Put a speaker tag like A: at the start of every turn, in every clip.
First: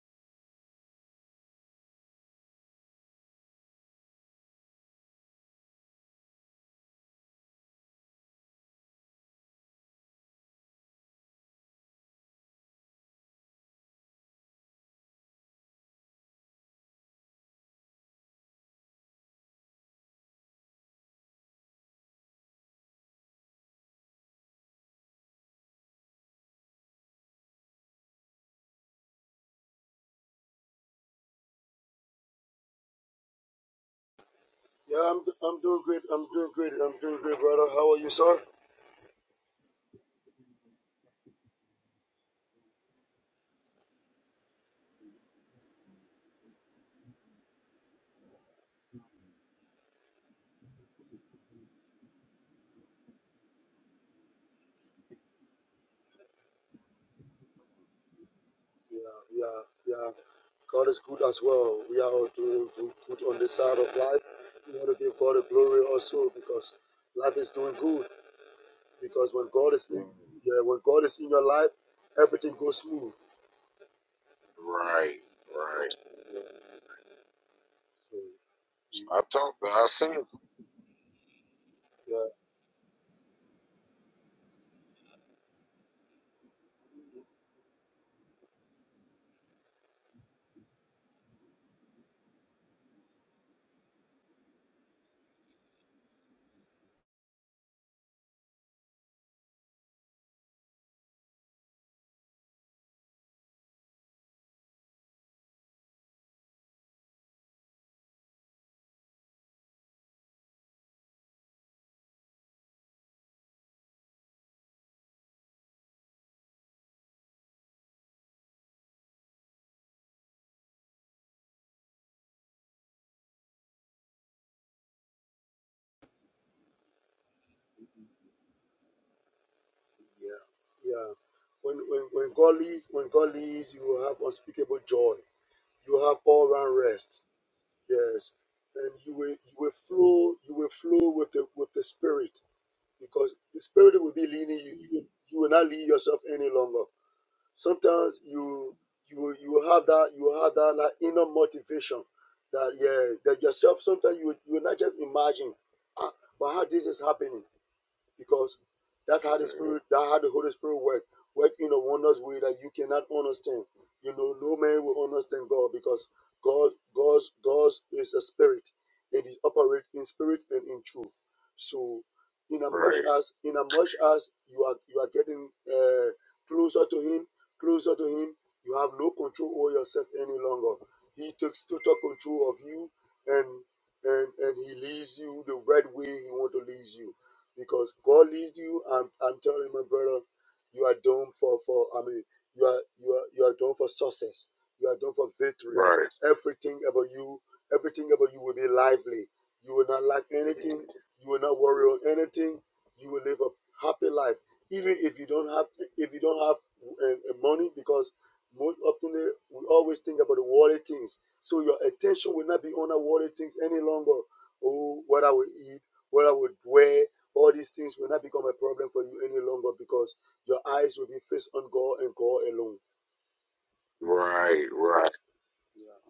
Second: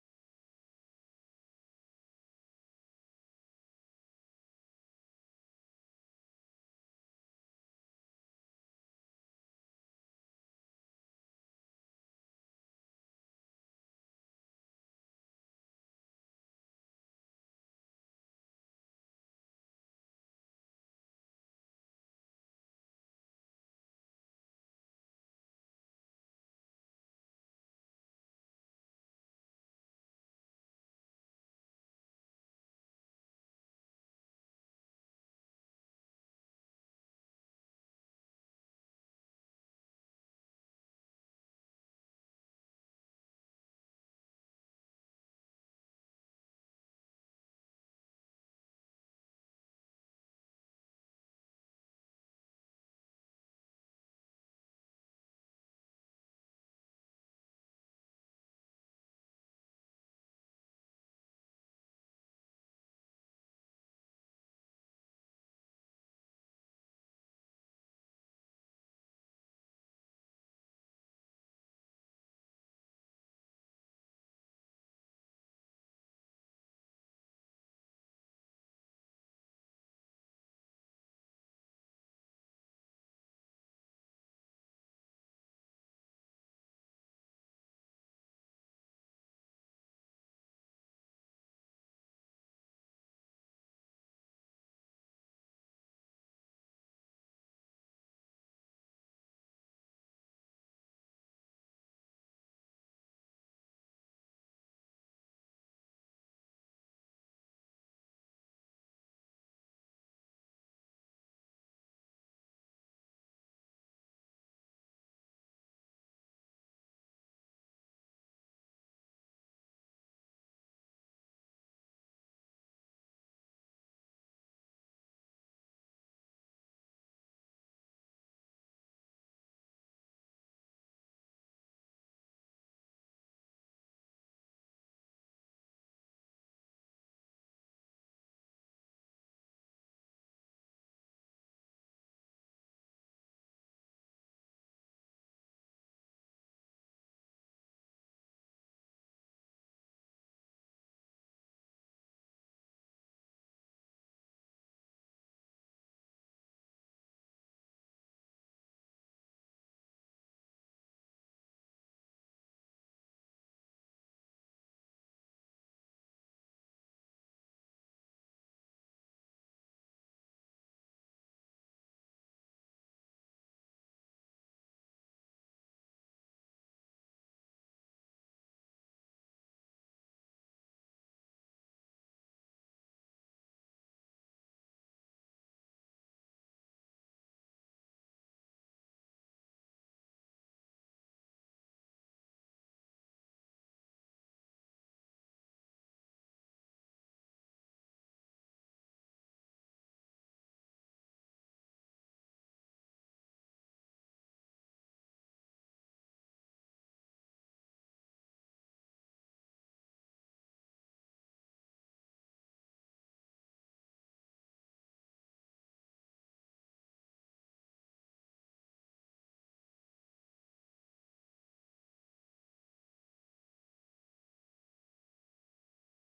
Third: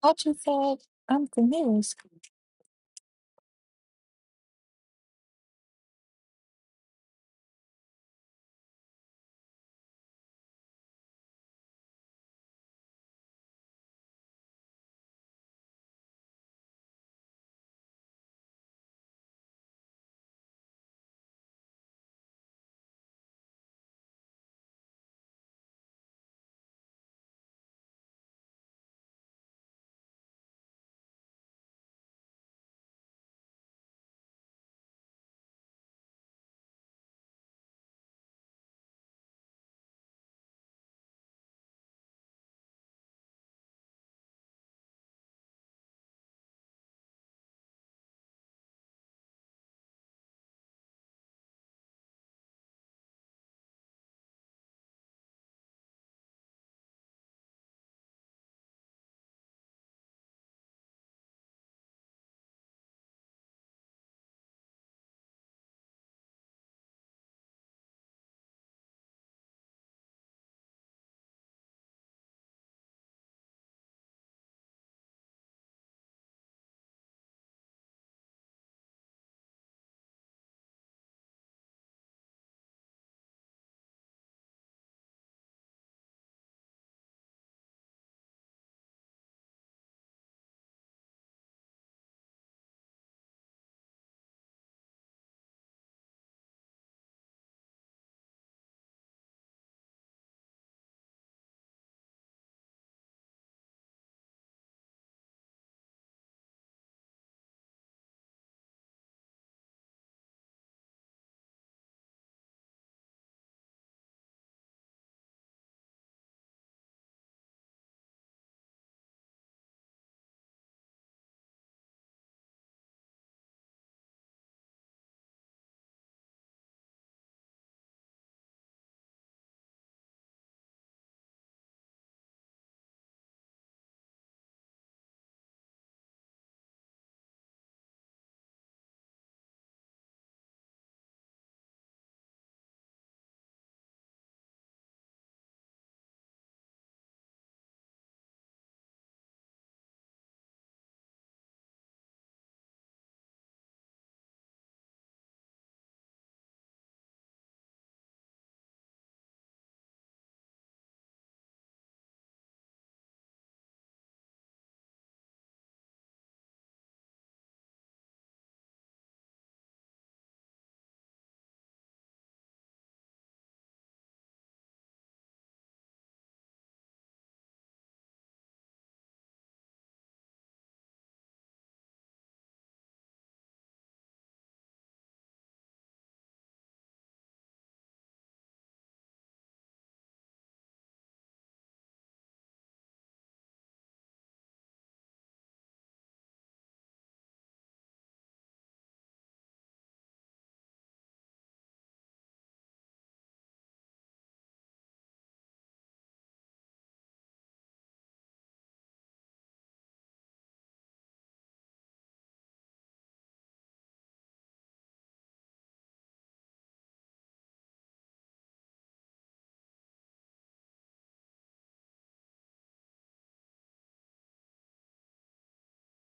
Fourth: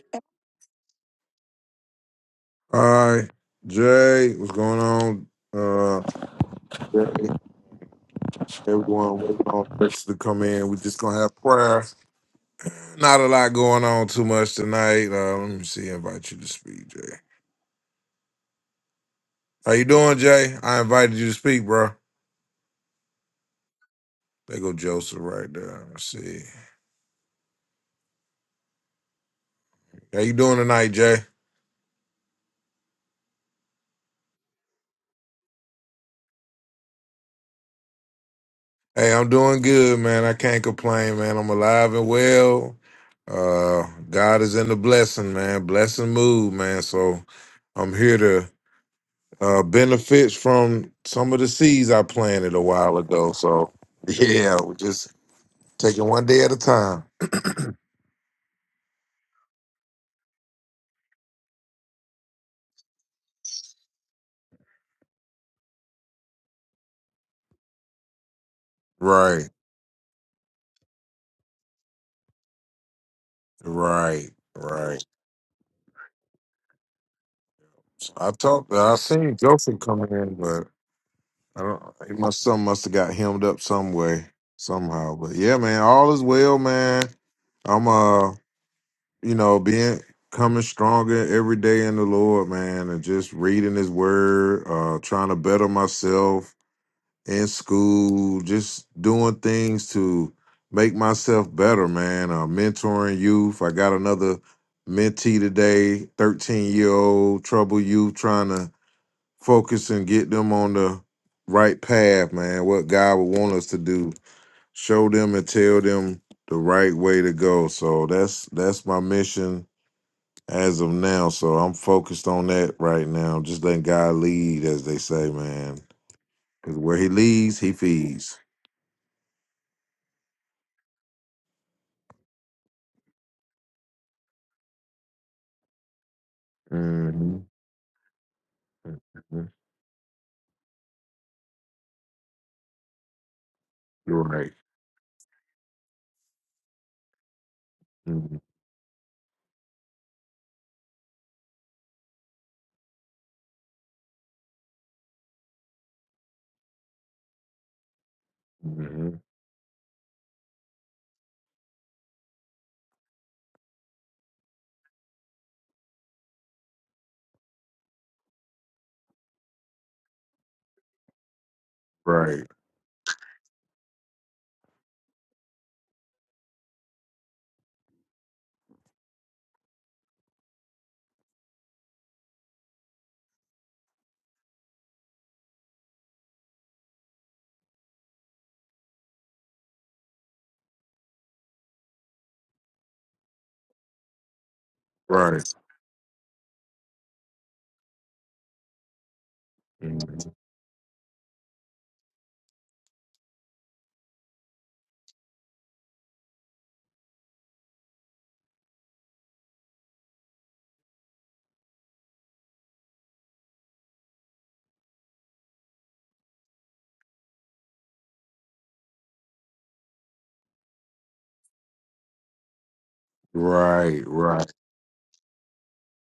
A: What you said, I'm confused.
B: All right, Jay, what's going on? Uh, Jay, everyone, waiting on folks to come in. We're just gonna have prayer. Not a lot going on too much tonight. Uh, let me see. Invite you to speak, Jay. How you doing, Jay? I invited you to speak, bro. There go Joseph right there. Let's see. How you doing tonight, Jay?
C: Yeah, I'm I'm doing great. I'm doing great. I'm doing great, brother. How are you, sir?
B: Hey, I'm doing good, man. I can't complain, man. I'm alive and well. Uh, God is in the blessing, man. Blessing mood, man. So I'm here to. uh, benefits from some of the seeds I planted a while ago. So yeah, we're just taking one day at a time.
C: Yeah, yeah, yeah. God is good as well. We are all doing do- good on this side of life. We want to give God the glory also because life is doing good. Because when
B: Right,
C: God is in yeah, when God is in your life, everything goes smooth.
B: right, right.
C: Right, right. So,
B: I talked. I
C: we- I
B: seen
C: talked to
B: Joseph
C: I
B: come
C: said
B: in, but I don't. He
C: yeah,
B: must some must have got hemmed up some way, somehow. But yeah, man, all is well, man. I'm uh, you know, being coming stronger every day in the Lord, man, and just reading His Word, uh, trying to better myself in school, just doing things to make myself better, man. Uh, mentoring youth. I got another mentee today, 13 year old trouble youth, trying to focus and get them on the right path, man. What God would want us to do, show them and tell them the right way to go. So that's that's my mission as of now. So I'm focused on that right now. Just letting God lead, as they say, man. Because where He leads, He feeds.
C: yeah. yeah. When when when God leads when God leads, you will have unspeakable joy. You will have all round rest.
B: Mm.
C: Yes, and
B: hmm
C: you will
B: Mm.
C: you will flow you will flow with the with the spirit because the spirit will
B: are
C: be
B: right.
C: leading you. You will, you will not lead yourself any longer. Sometimes
B: hmm
C: you you will you will have that you will have that like inner motivation that yeah that yourself. Sometimes you will, you will not just imagine, ah, but how this is happening because
B: hmm
C: that's how the spirit that's how the Holy Spirit work work in a wondrous way that you cannot understand. You know, no man will understand God because God God's God's is a spirit and He operate in spirit and in truth. So
B: Right.
C: in a much Right. as in a much as you are you are getting uh, closer to him, closer to him, you have no control over yourself any longer. He takes total control of you and and and he leads you the right way he want to lead you because God leads you. I'm, I'm telling my brother, you are doomed for, for I mean, you are you are you are doomed for success. You are doomed for
B: Right.
C: victory. Right. Everything about you, everything about you will be lively. You will
B: hmm
C: not lack anything. You will not worry on anything. You will live a happy life, even if you don't have if you don't have uh, uh, money, because most often we always think about the worldly things. So your attention will not be on the worldly things any longer. Oh, what I will eat, what I would wear, all these things will not become a problem for you any longer because your eyes will be fixed on God and God alone.
B: Right. Right.
C: Right, right. Yeah.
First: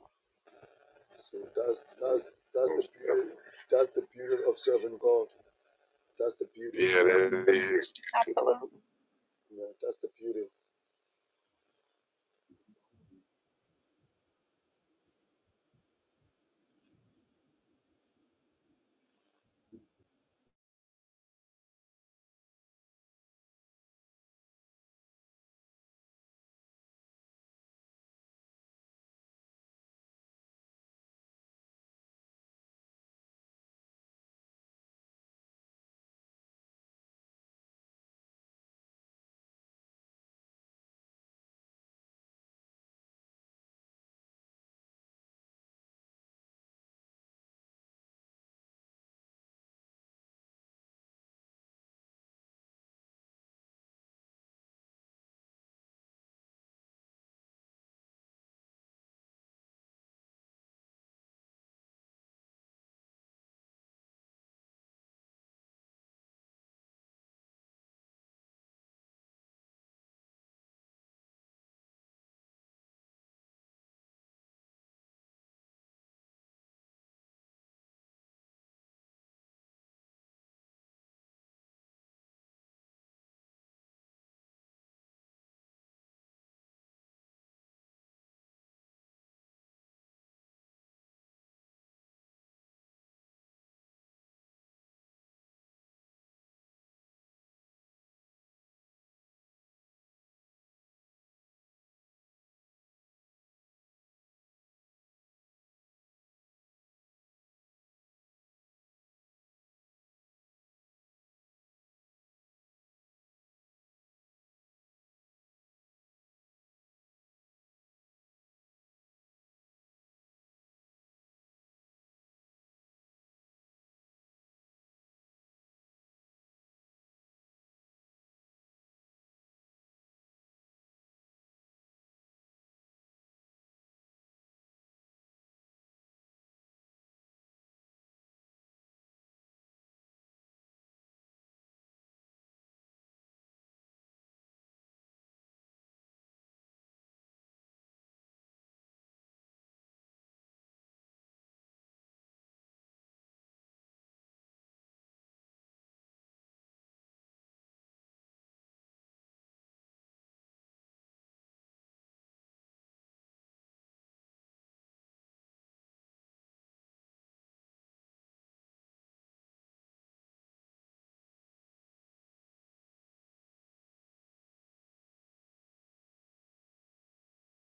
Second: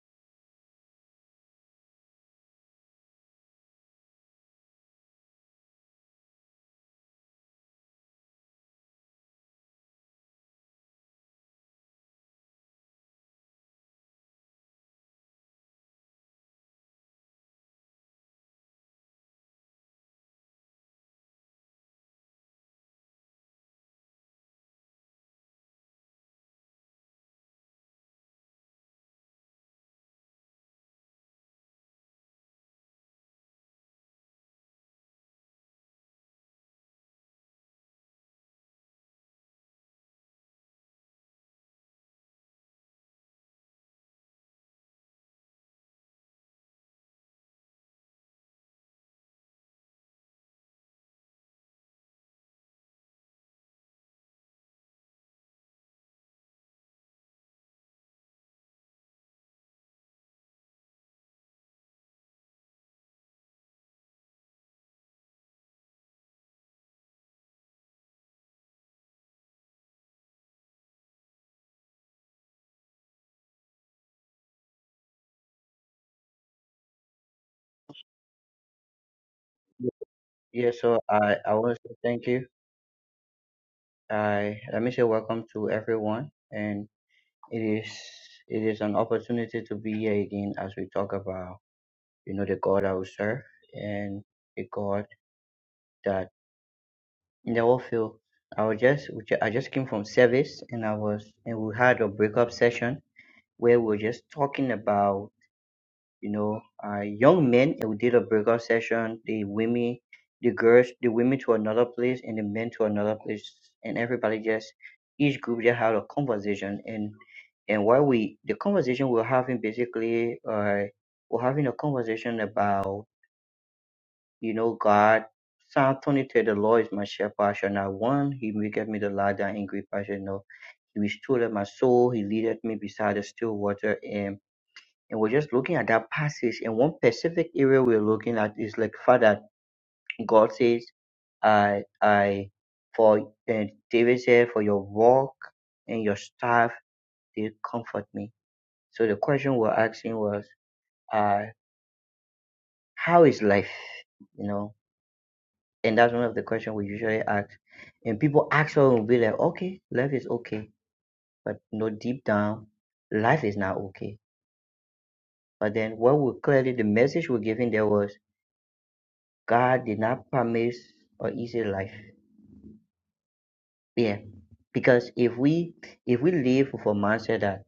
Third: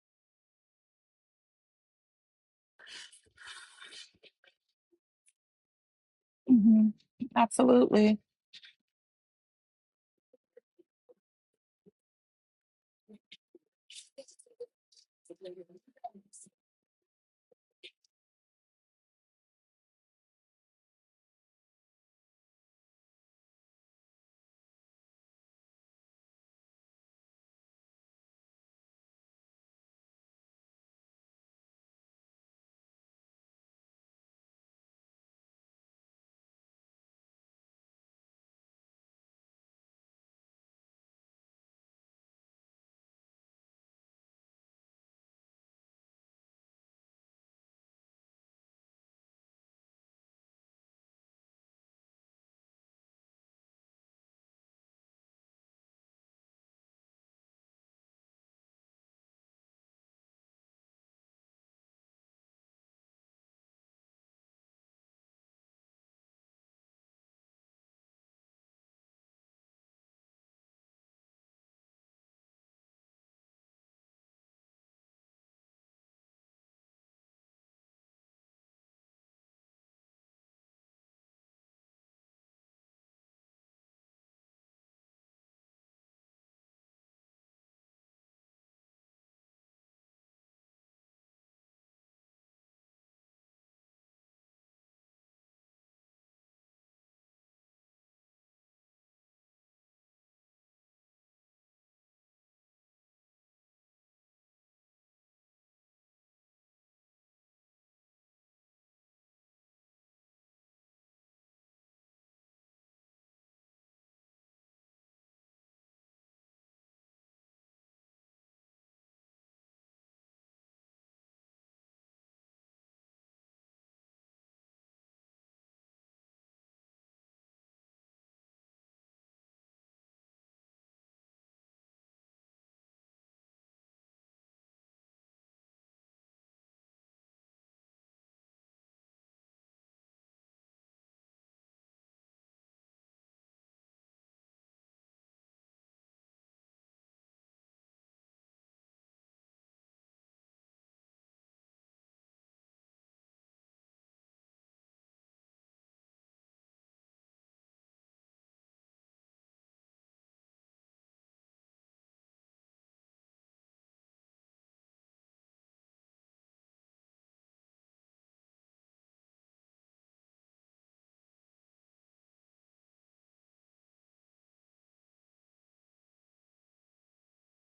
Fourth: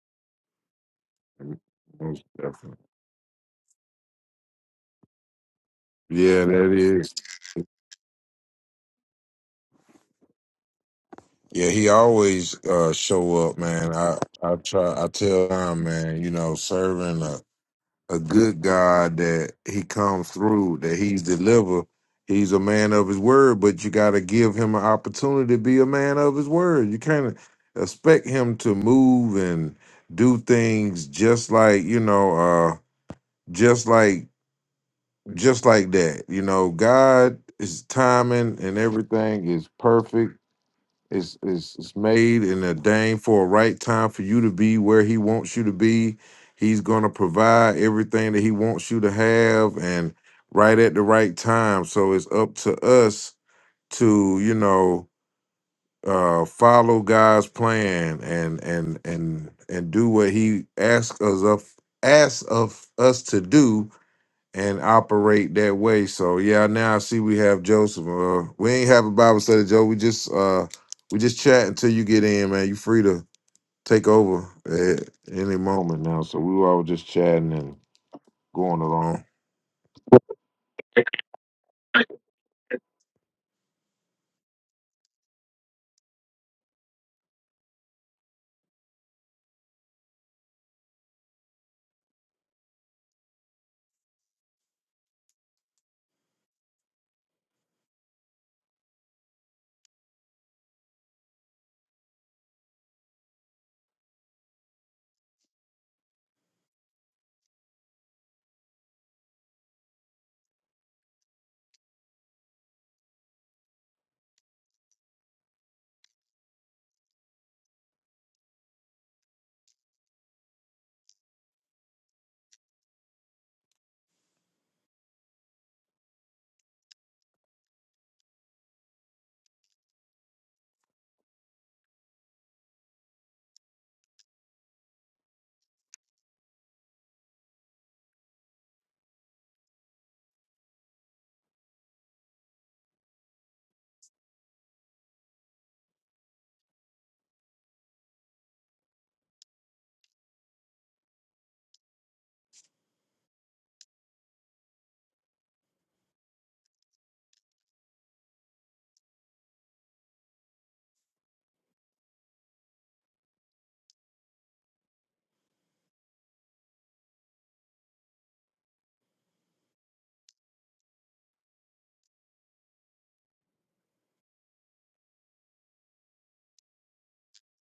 C: So that's
B: Most
C: that's that's
B: definitely.
C: the beauty. That's the beauty of serving God. That's
B: Yeah,
C: the
B: that
C: beauty.
A: hmm
B: is.
C: Yeah, that is.
A: Absolutely.
C: Absolutely. Yeah, that's the beauty.
B: Yeah, he always uh, show up, man. I I try. I tell him, man. You know, serving. a good God that he comes through, that he's delivered. He's a man of his word, but you got to give him an opportunity to be a man of his word. You can't expect him to move and do things just like, you know, uh just like just like that. You know, God is timing and everything is perfect is is is made and ordained for a right time for you to be where he wants you to be. He's gonna provide everything that he wants you to have and right at the right time. So it's up to us to, you know, uh follow God's plan and and and and do what he asks us of asks of us to do and operate that way. So yeah, now I see we have Joseph. Uh, we ain't have a Bible study, Joe. We just uh, we just chat until you get in, man. You free to take over at any moment now. So we were all just chatting and going along.
D: Yeah, so I, I want to say thank you. I let me say welcome to everyone, and it is it is an opportunity to be here again as we talk about you know the God I will serve and the God that in the whole field. I was just we ju- I just came from service and I was and we had a breakup session where we were just talking about you know uh, young men it would did a breakout session the women the girls the women to another place and the men to another place and everybody just each group just had a conversation and and while we the conversation we're having basically uh we're having a conversation about you know god psalm 23 the lord is my shepherd I shall not one he maketh me the lie down in green pasture you he restored my soul he leadeth me beside the still water And and we're just looking at that passage and one specific area we're looking at is like father god says i i for and david said for your walk and your staff they comfort me so the question we're asking was uh how is life you know and that's one of the questions we usually ask and people actually will be like okay life is okay but no deep down life is not okay but then what we clearly the message we're giving there was God did not promise an easy life. Yeah. Because if we if we live with a mindset that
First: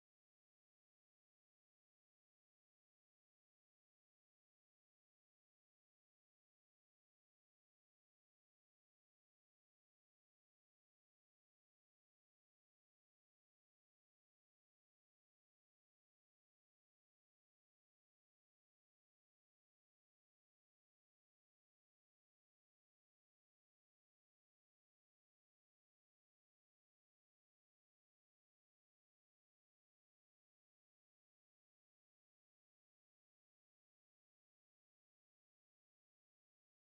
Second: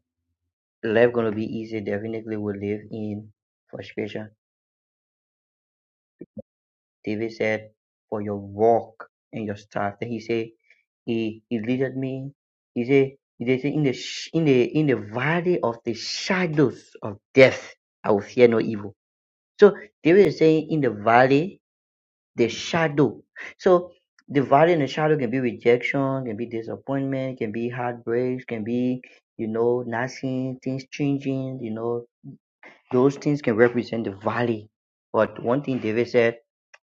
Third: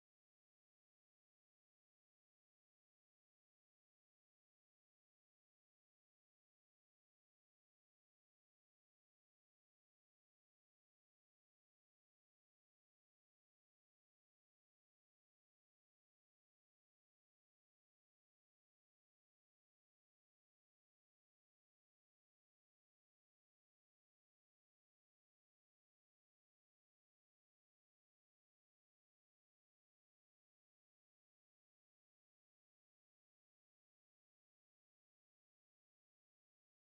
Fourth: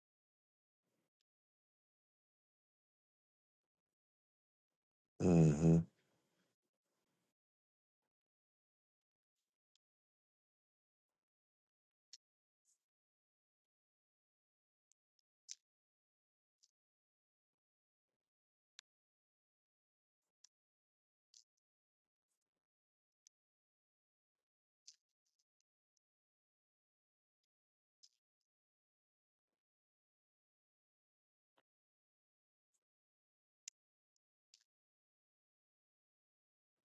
D: life gonna be easy, definitely we live in frustration.
B: hmm
D: David said, For your walk and your staff. Then he said, He he leaded me. He said, he did say in the sh- in the in the valley of the shadows of death, I will fear no evil. So David is saying in the valley the shadow. So the value in the shadow can be rejection, can be disappointment, can be heartbreaks, can be, you know, nothing, things changing, you know, those things can represent the valley. But one thing David said,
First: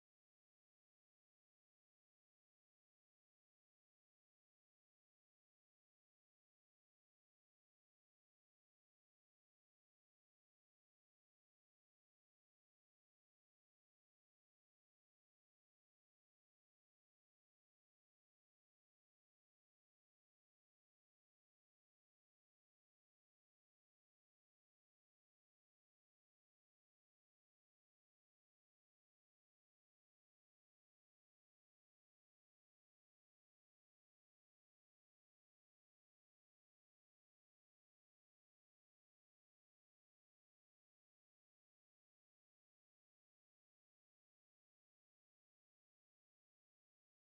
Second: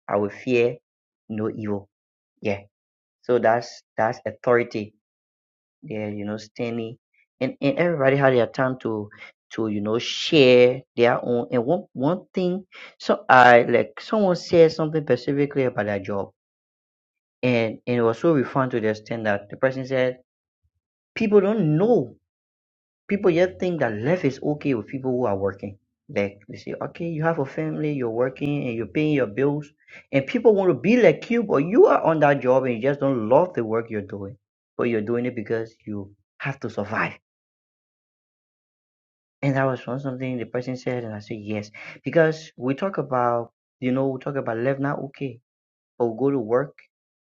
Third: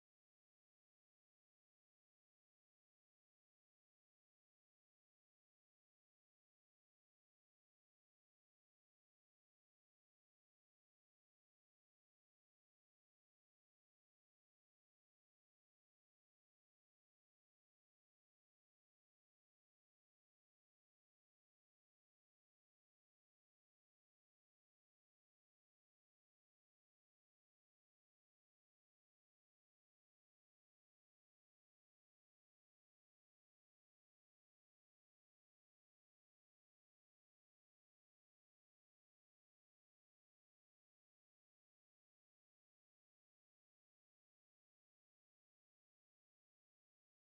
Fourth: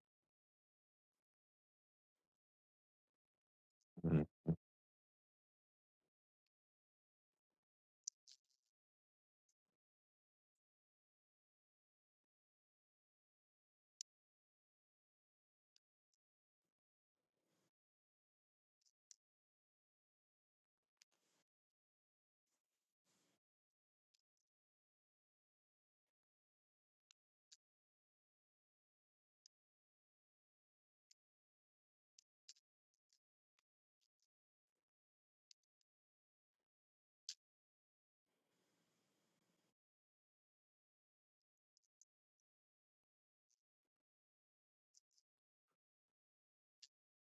D: I will fear no evil. Yeah. So that's that's authority. Yeah, you know, standing and, and everybody had their time to to, you know, share their own and one one thing so I like someone said something specifically about their job And and it was so refined to the extent that the person said, people don't know. People yet think that life is okay with people who are working. Like they say, okay, you have a family, you're working and you're paying your bills, and people want to be like you, but you are on that job and you just don't love the work you're doing. But you're doing it because you have to survive. And that was one something the person said, and I said yes. Because we talk about, you know, we talk about life not okay, but we go to work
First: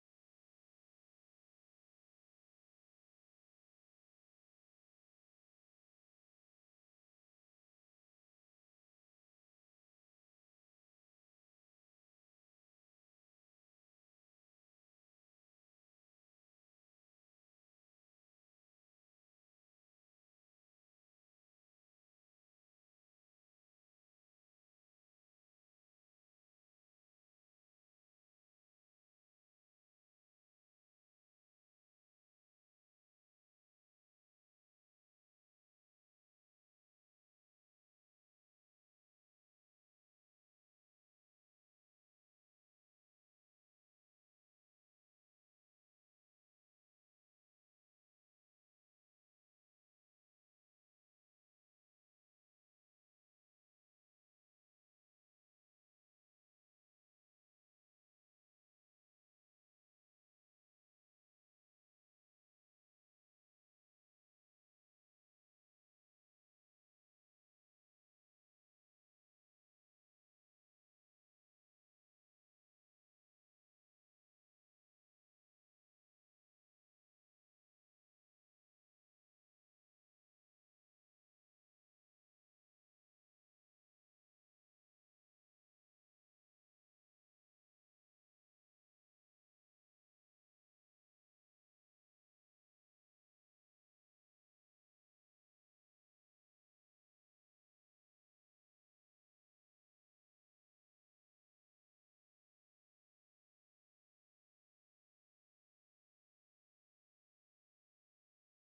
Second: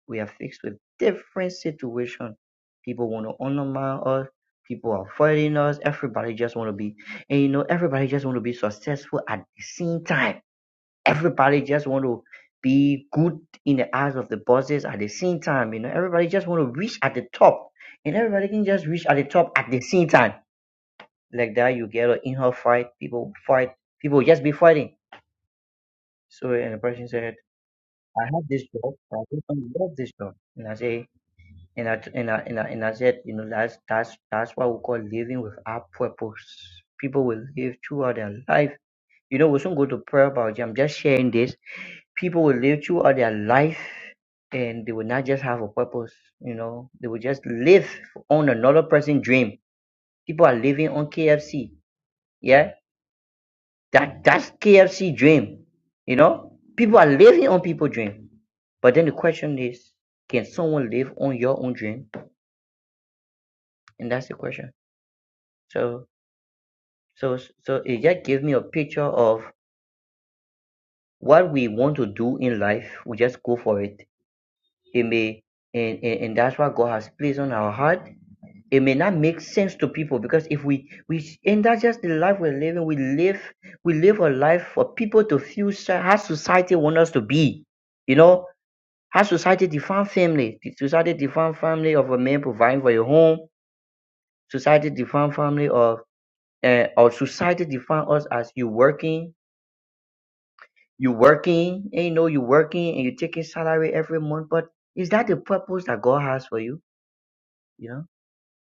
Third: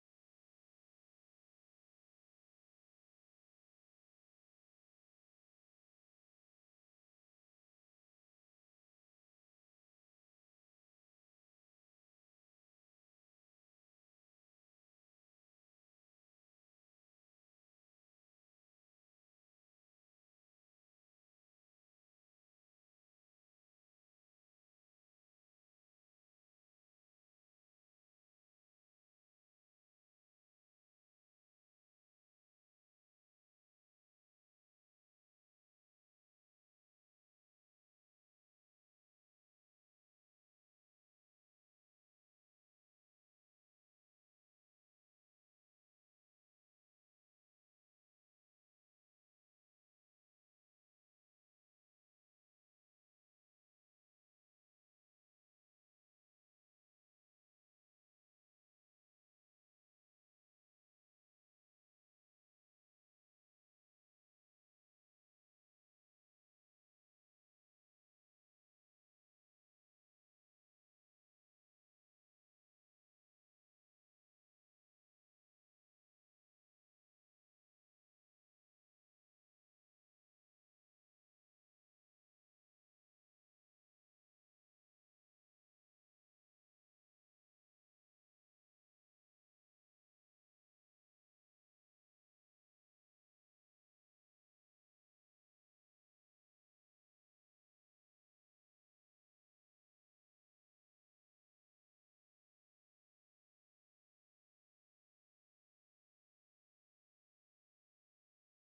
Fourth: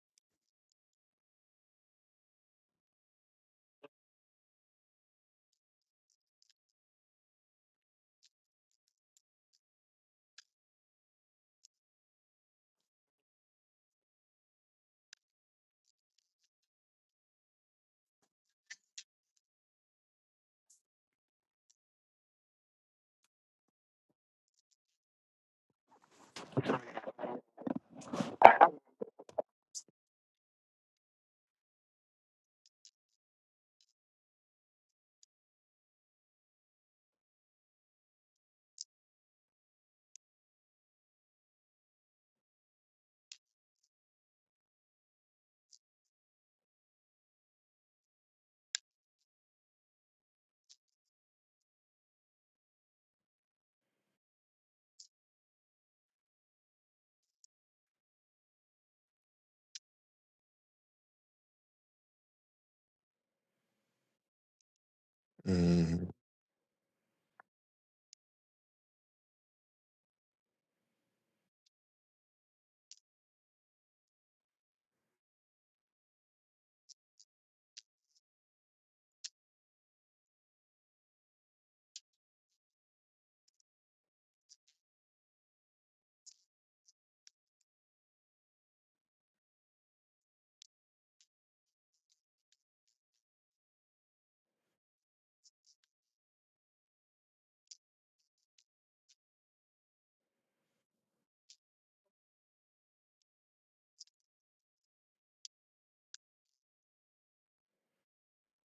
D: We are fixed with different situation. People want to undermine us. People are fighting us. Everybody just want to be, and you know, everybody just want to be successful at the same time. Everybody just want to be good in the eyes of the bosses at the same time. You know, everybody just want to reach at the top, and everybody can just reach at the top at the same time. Like that, you get an in-house fight. People fight. People just be fighting. So, and the person said, "I have this job. I don't love this job." And I say, and I and I and I, and I said, you know, that's that's that's what we call living with our purpose. People will live throughout their life. You know, we shouldn't go to prayer about it. I'm just sharing this. People will live throughout their life, and they will not just have a purpose. You know, they will just live on another person's dream. People are living on KFC. Yeah, that that's KFC dream. You know, people are living on people's dream. But then the question is, can someone live on your own dream? And that's the question. So
B: hmm
D: So so it just gives me a picture of what we want to do in life. We just go for it. It may and, and, and that's what God has placed on our heart. It may not make sense to people because if we we and that's just the life we're living. We live we live a life for people to feel so- how society wants us to be. You know how society define family. Society define family of a man providing for your home. Society define family of uh, or society define us as you working You working, and you know you working, and you taking salary every month. But is that the purpose that God has for you? You know.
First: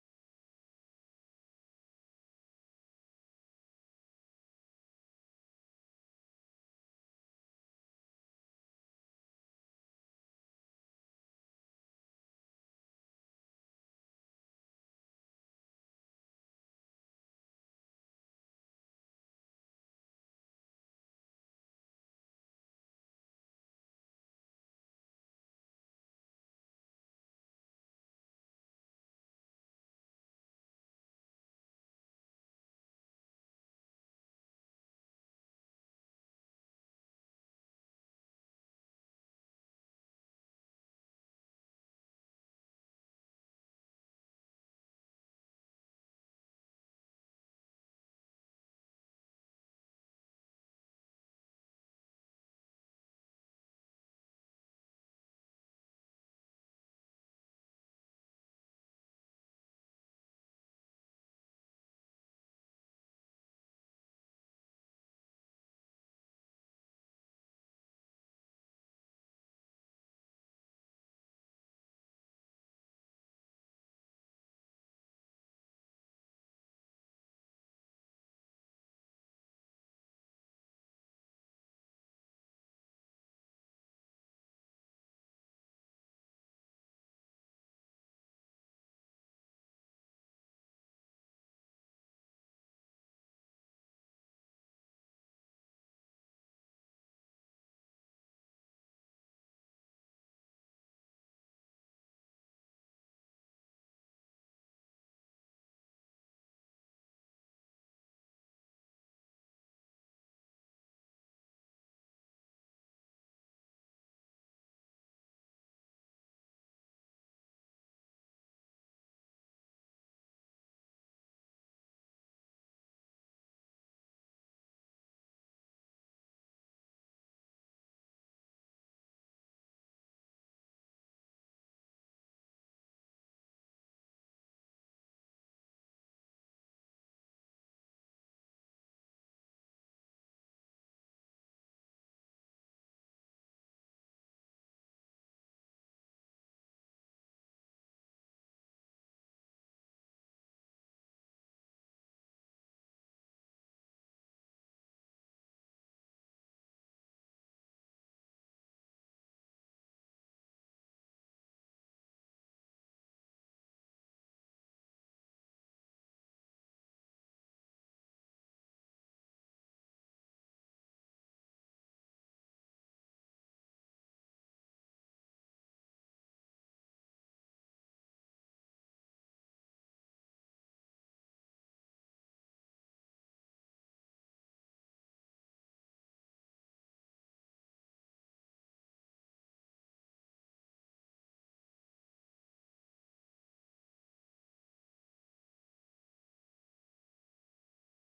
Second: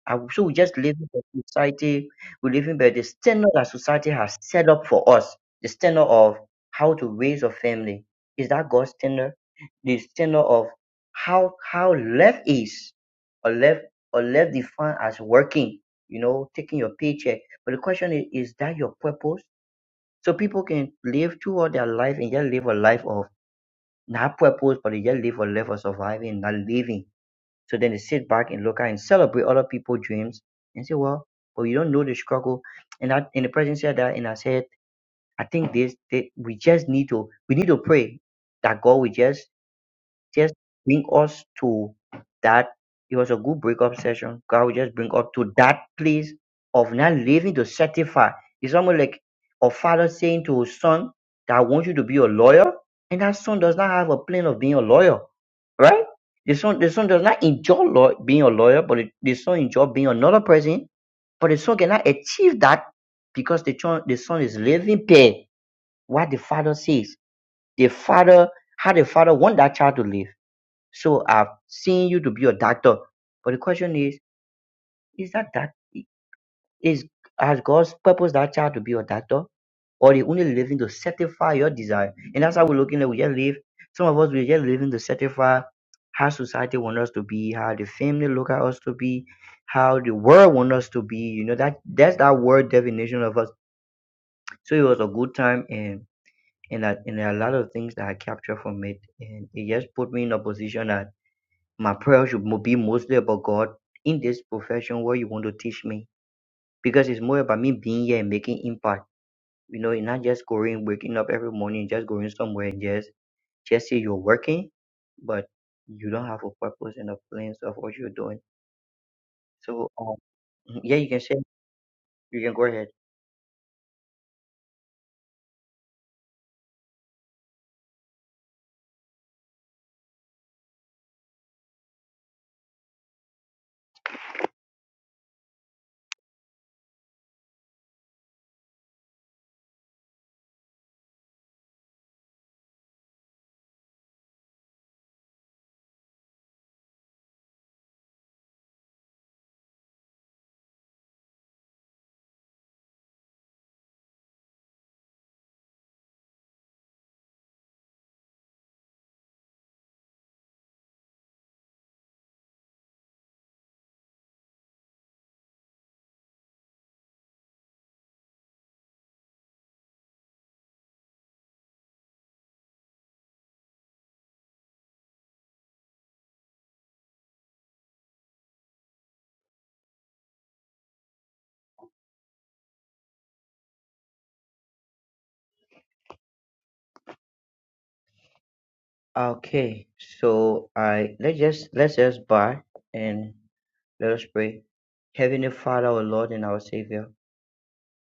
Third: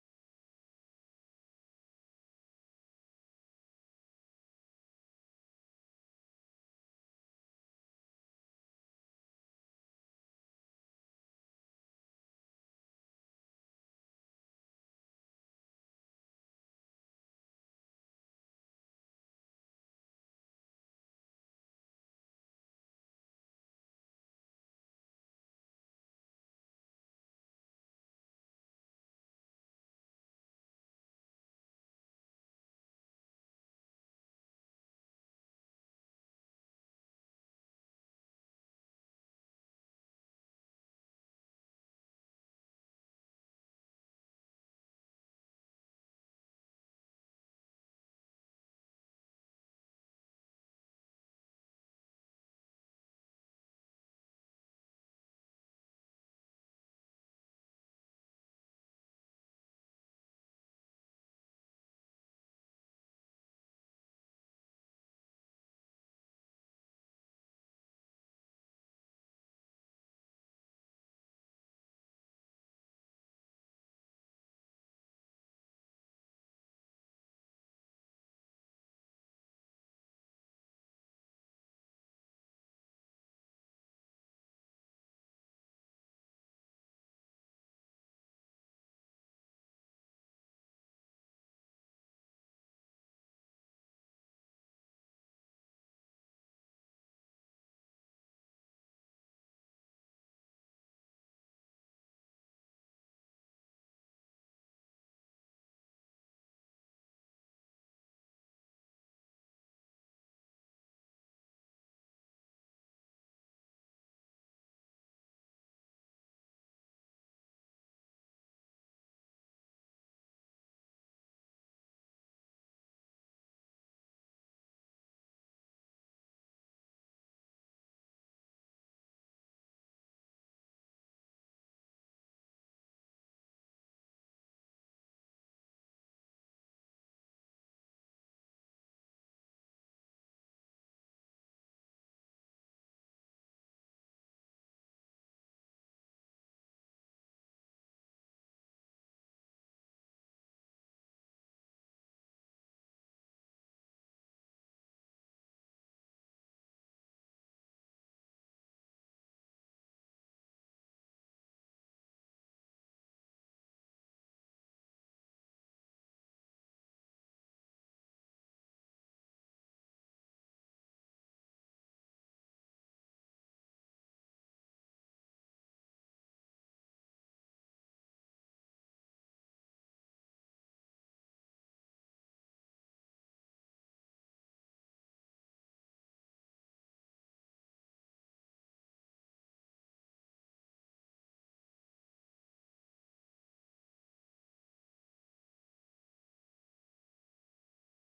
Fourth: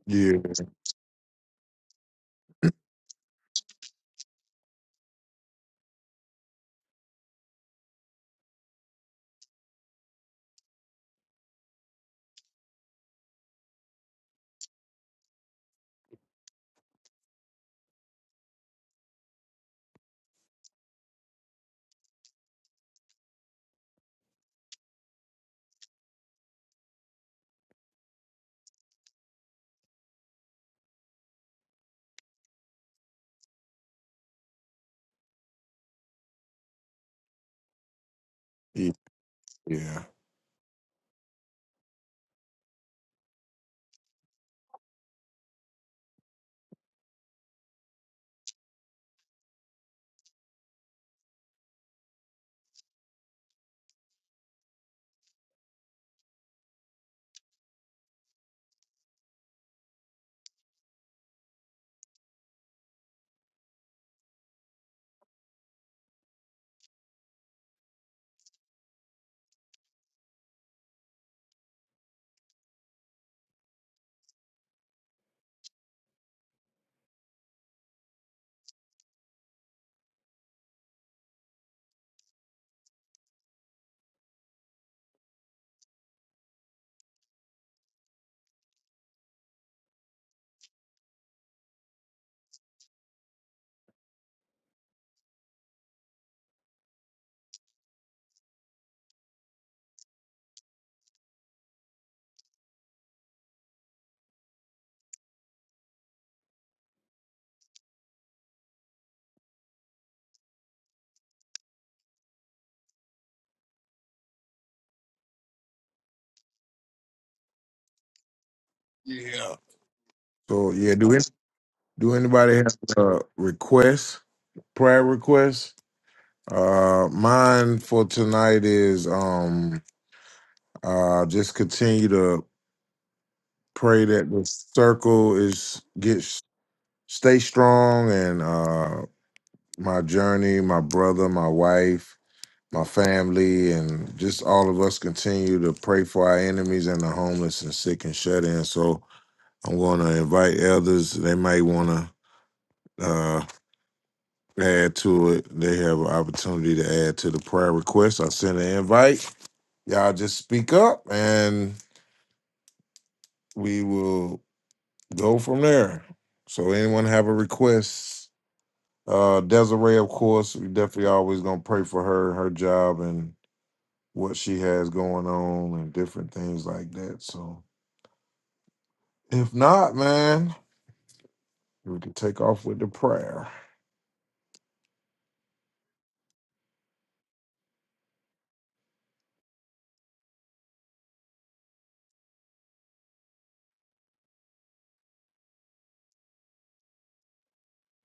D: I,
B: Yeah,
D: so we just live in the society. We live in by the standard that society has set up for us. The standard of how to raise a family is that God's standard. The standard of how how love is, or love or love defined as working. You know, taking your paycheck. But the question is, is that your purpose? So people can live throughout their life and just live a life of not purpose, but you just live for life or surviving, not living. So then they sit back and look at and celebrate other people's dreams and say, well, but you don't know the struggle. And I, and the president said that, and I said, I think this, that we just need to, we need to pray that
B: yeah,
D: God will just
B: yeah.
D: just bring us to that. It was a good breakup session. God will just bring up to that place of not living to satisfy. It's almost like a father saying to his son that I want you to be a lawyer, and that son does not have a plan of being a lawyer, right? The son, the son does not enjoy law, being a lawyer, but the, the son enjoy being another person. But the son cannot achieve that because the, son, the son is living per what the father says. The father, how the father want that child to live. So I've seen you to be a doctor, but the question is, is that that is has God's purpose that child to be a doctor, or He only living to satisfy your desire? And that's how we're looking at. We just live. Some of us we just living to satisfy how society want us to be, how the family look at us to be, how the world want us to be. You know that that's that word definition of us. So it was a good time and. And, I, and there are a lot of things that I captured from it, and it just put me in a position that my prayer should mo- be mostly about God in this profession what you want to teach me because it's more about me being here and making impact you know and not just going waking up every morning just going somewhere and just just say you're working but you don't have a purpose and a plans of what you're doing
B: Yeah.
D: so um,
B: So
D: mm-hmm,
B: yeah,
D: yeah you
B: do
D: can
B: any,
D: say
B: do
D: you can
B: anybody
D: go
B: have
D: ahead
B: uh requests, prayer requests? Uh, mine for tonight is um uh just continue to Pray that the circle is gets stay strong and uh my journey, my brother, my wife, my family, and just all of us continue to pray for our enemies and the homeless and sick and shut in. So I'm gonna invite elders; They might wanna uh add to it. They have an opportunity to add to the prayer request. I sent an invite. Y'all just speak up and we will go from there. So anyone have a request? Uh, Desiree, of course, we definitely always gonna pray for her, her job, and what she has going on, and different things like that. So, if not, man, we can take off with the prayer.
D: okay so i let's just let's just bow and let us pray heavenly father our lord and our savior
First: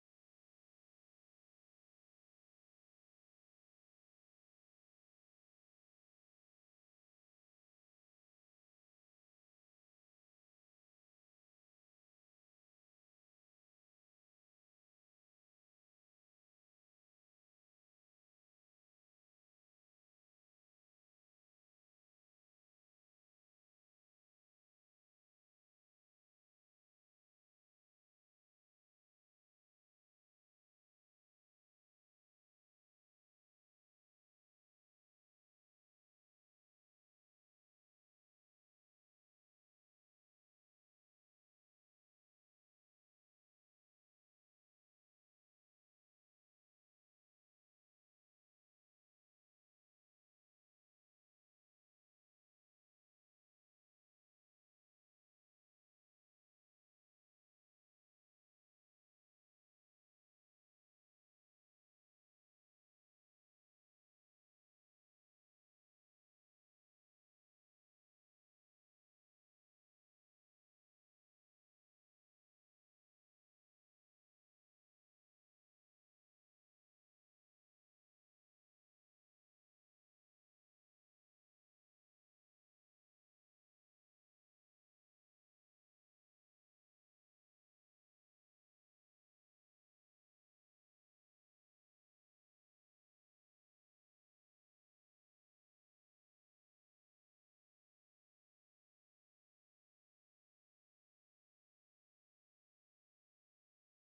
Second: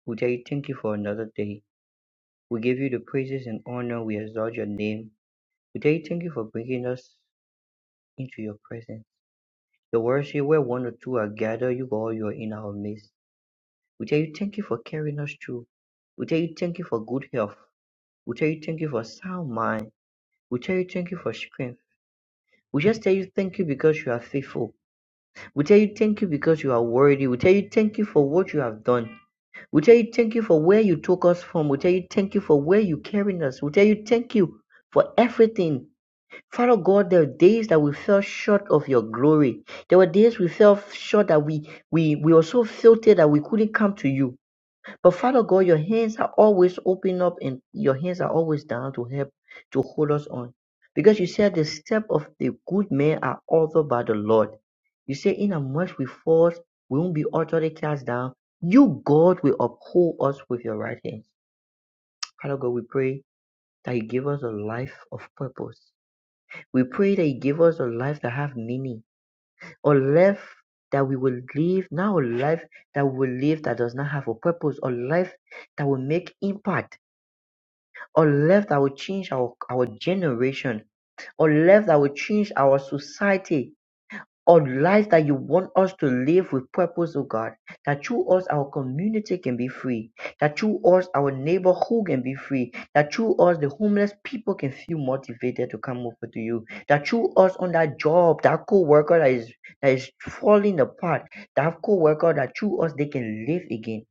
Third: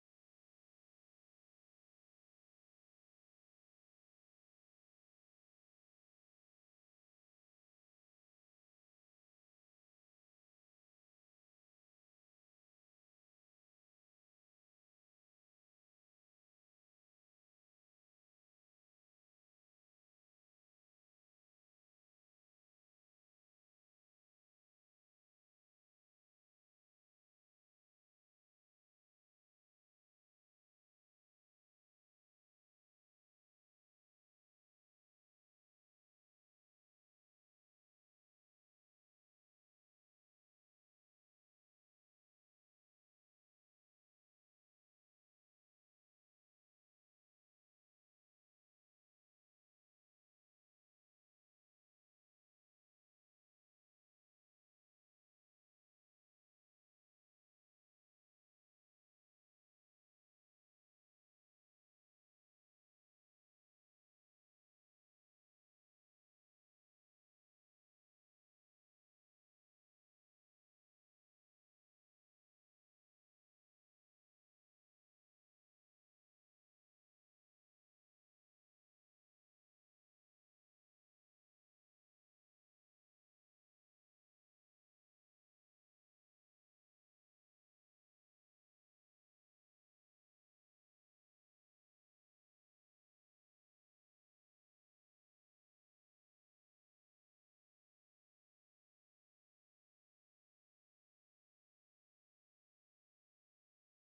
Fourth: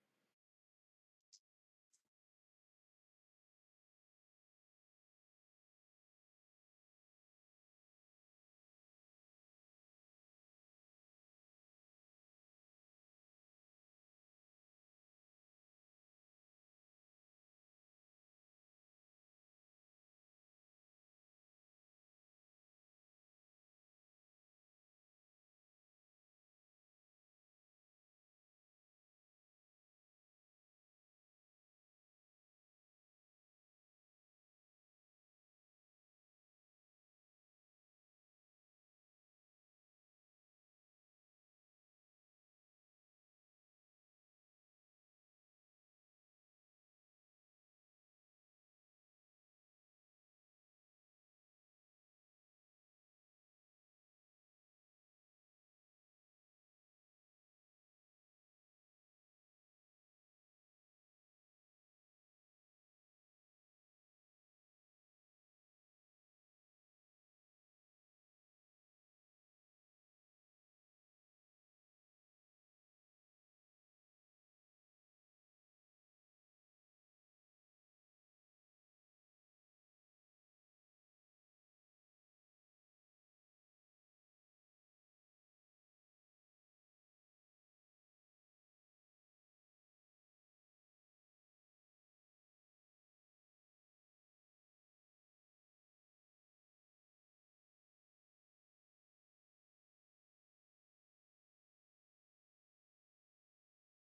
D: we tell you thank you for another day We give you the praises and honor. We exalt your name. We tell you thank you for bringing us into your presence. The words say where one or two are gathered, you all you are in our midst. We tell you thank you for carrying us through. We tell you thank you for good health. We tell you thank you for sound mind. We tell you thank you for strength. We just tell you thank you because you are faithful. We tell you thank you because you are worthy. We tell you thank you for what you have done. We tell you thank you for where you took us from. We tell you thank you for where you carried us. We tell you thank you for everything Father God, there were days that we fell short of your glory. There were days we fell short that we, we, we were so filthy that we couldn't come to you. But Father God, your hands are always open up and your hands are always down to help, to hold us on. Because you said the step of the good man are ordered by the Lord. You say in a much we fall, we won't be utterly cast down. You, God, will uphold us with your right hand. Father God, we pray that you give us a life of purpose we pray that you give us a life that have meaning, a life that we will live, not a life that we will live that does not have a purpose, a life that will make impact, a life that will change our, our generation, a life that will change our society, or Realize that you want us to live with purpose, O God. That through us, our community can be free. That through us, our neighborhood can be free. That through us, the homeless people can feel motivated to come over to you. That through us, on that job, that co-worker that is that is falling apart, that co-worker that through us they can live again.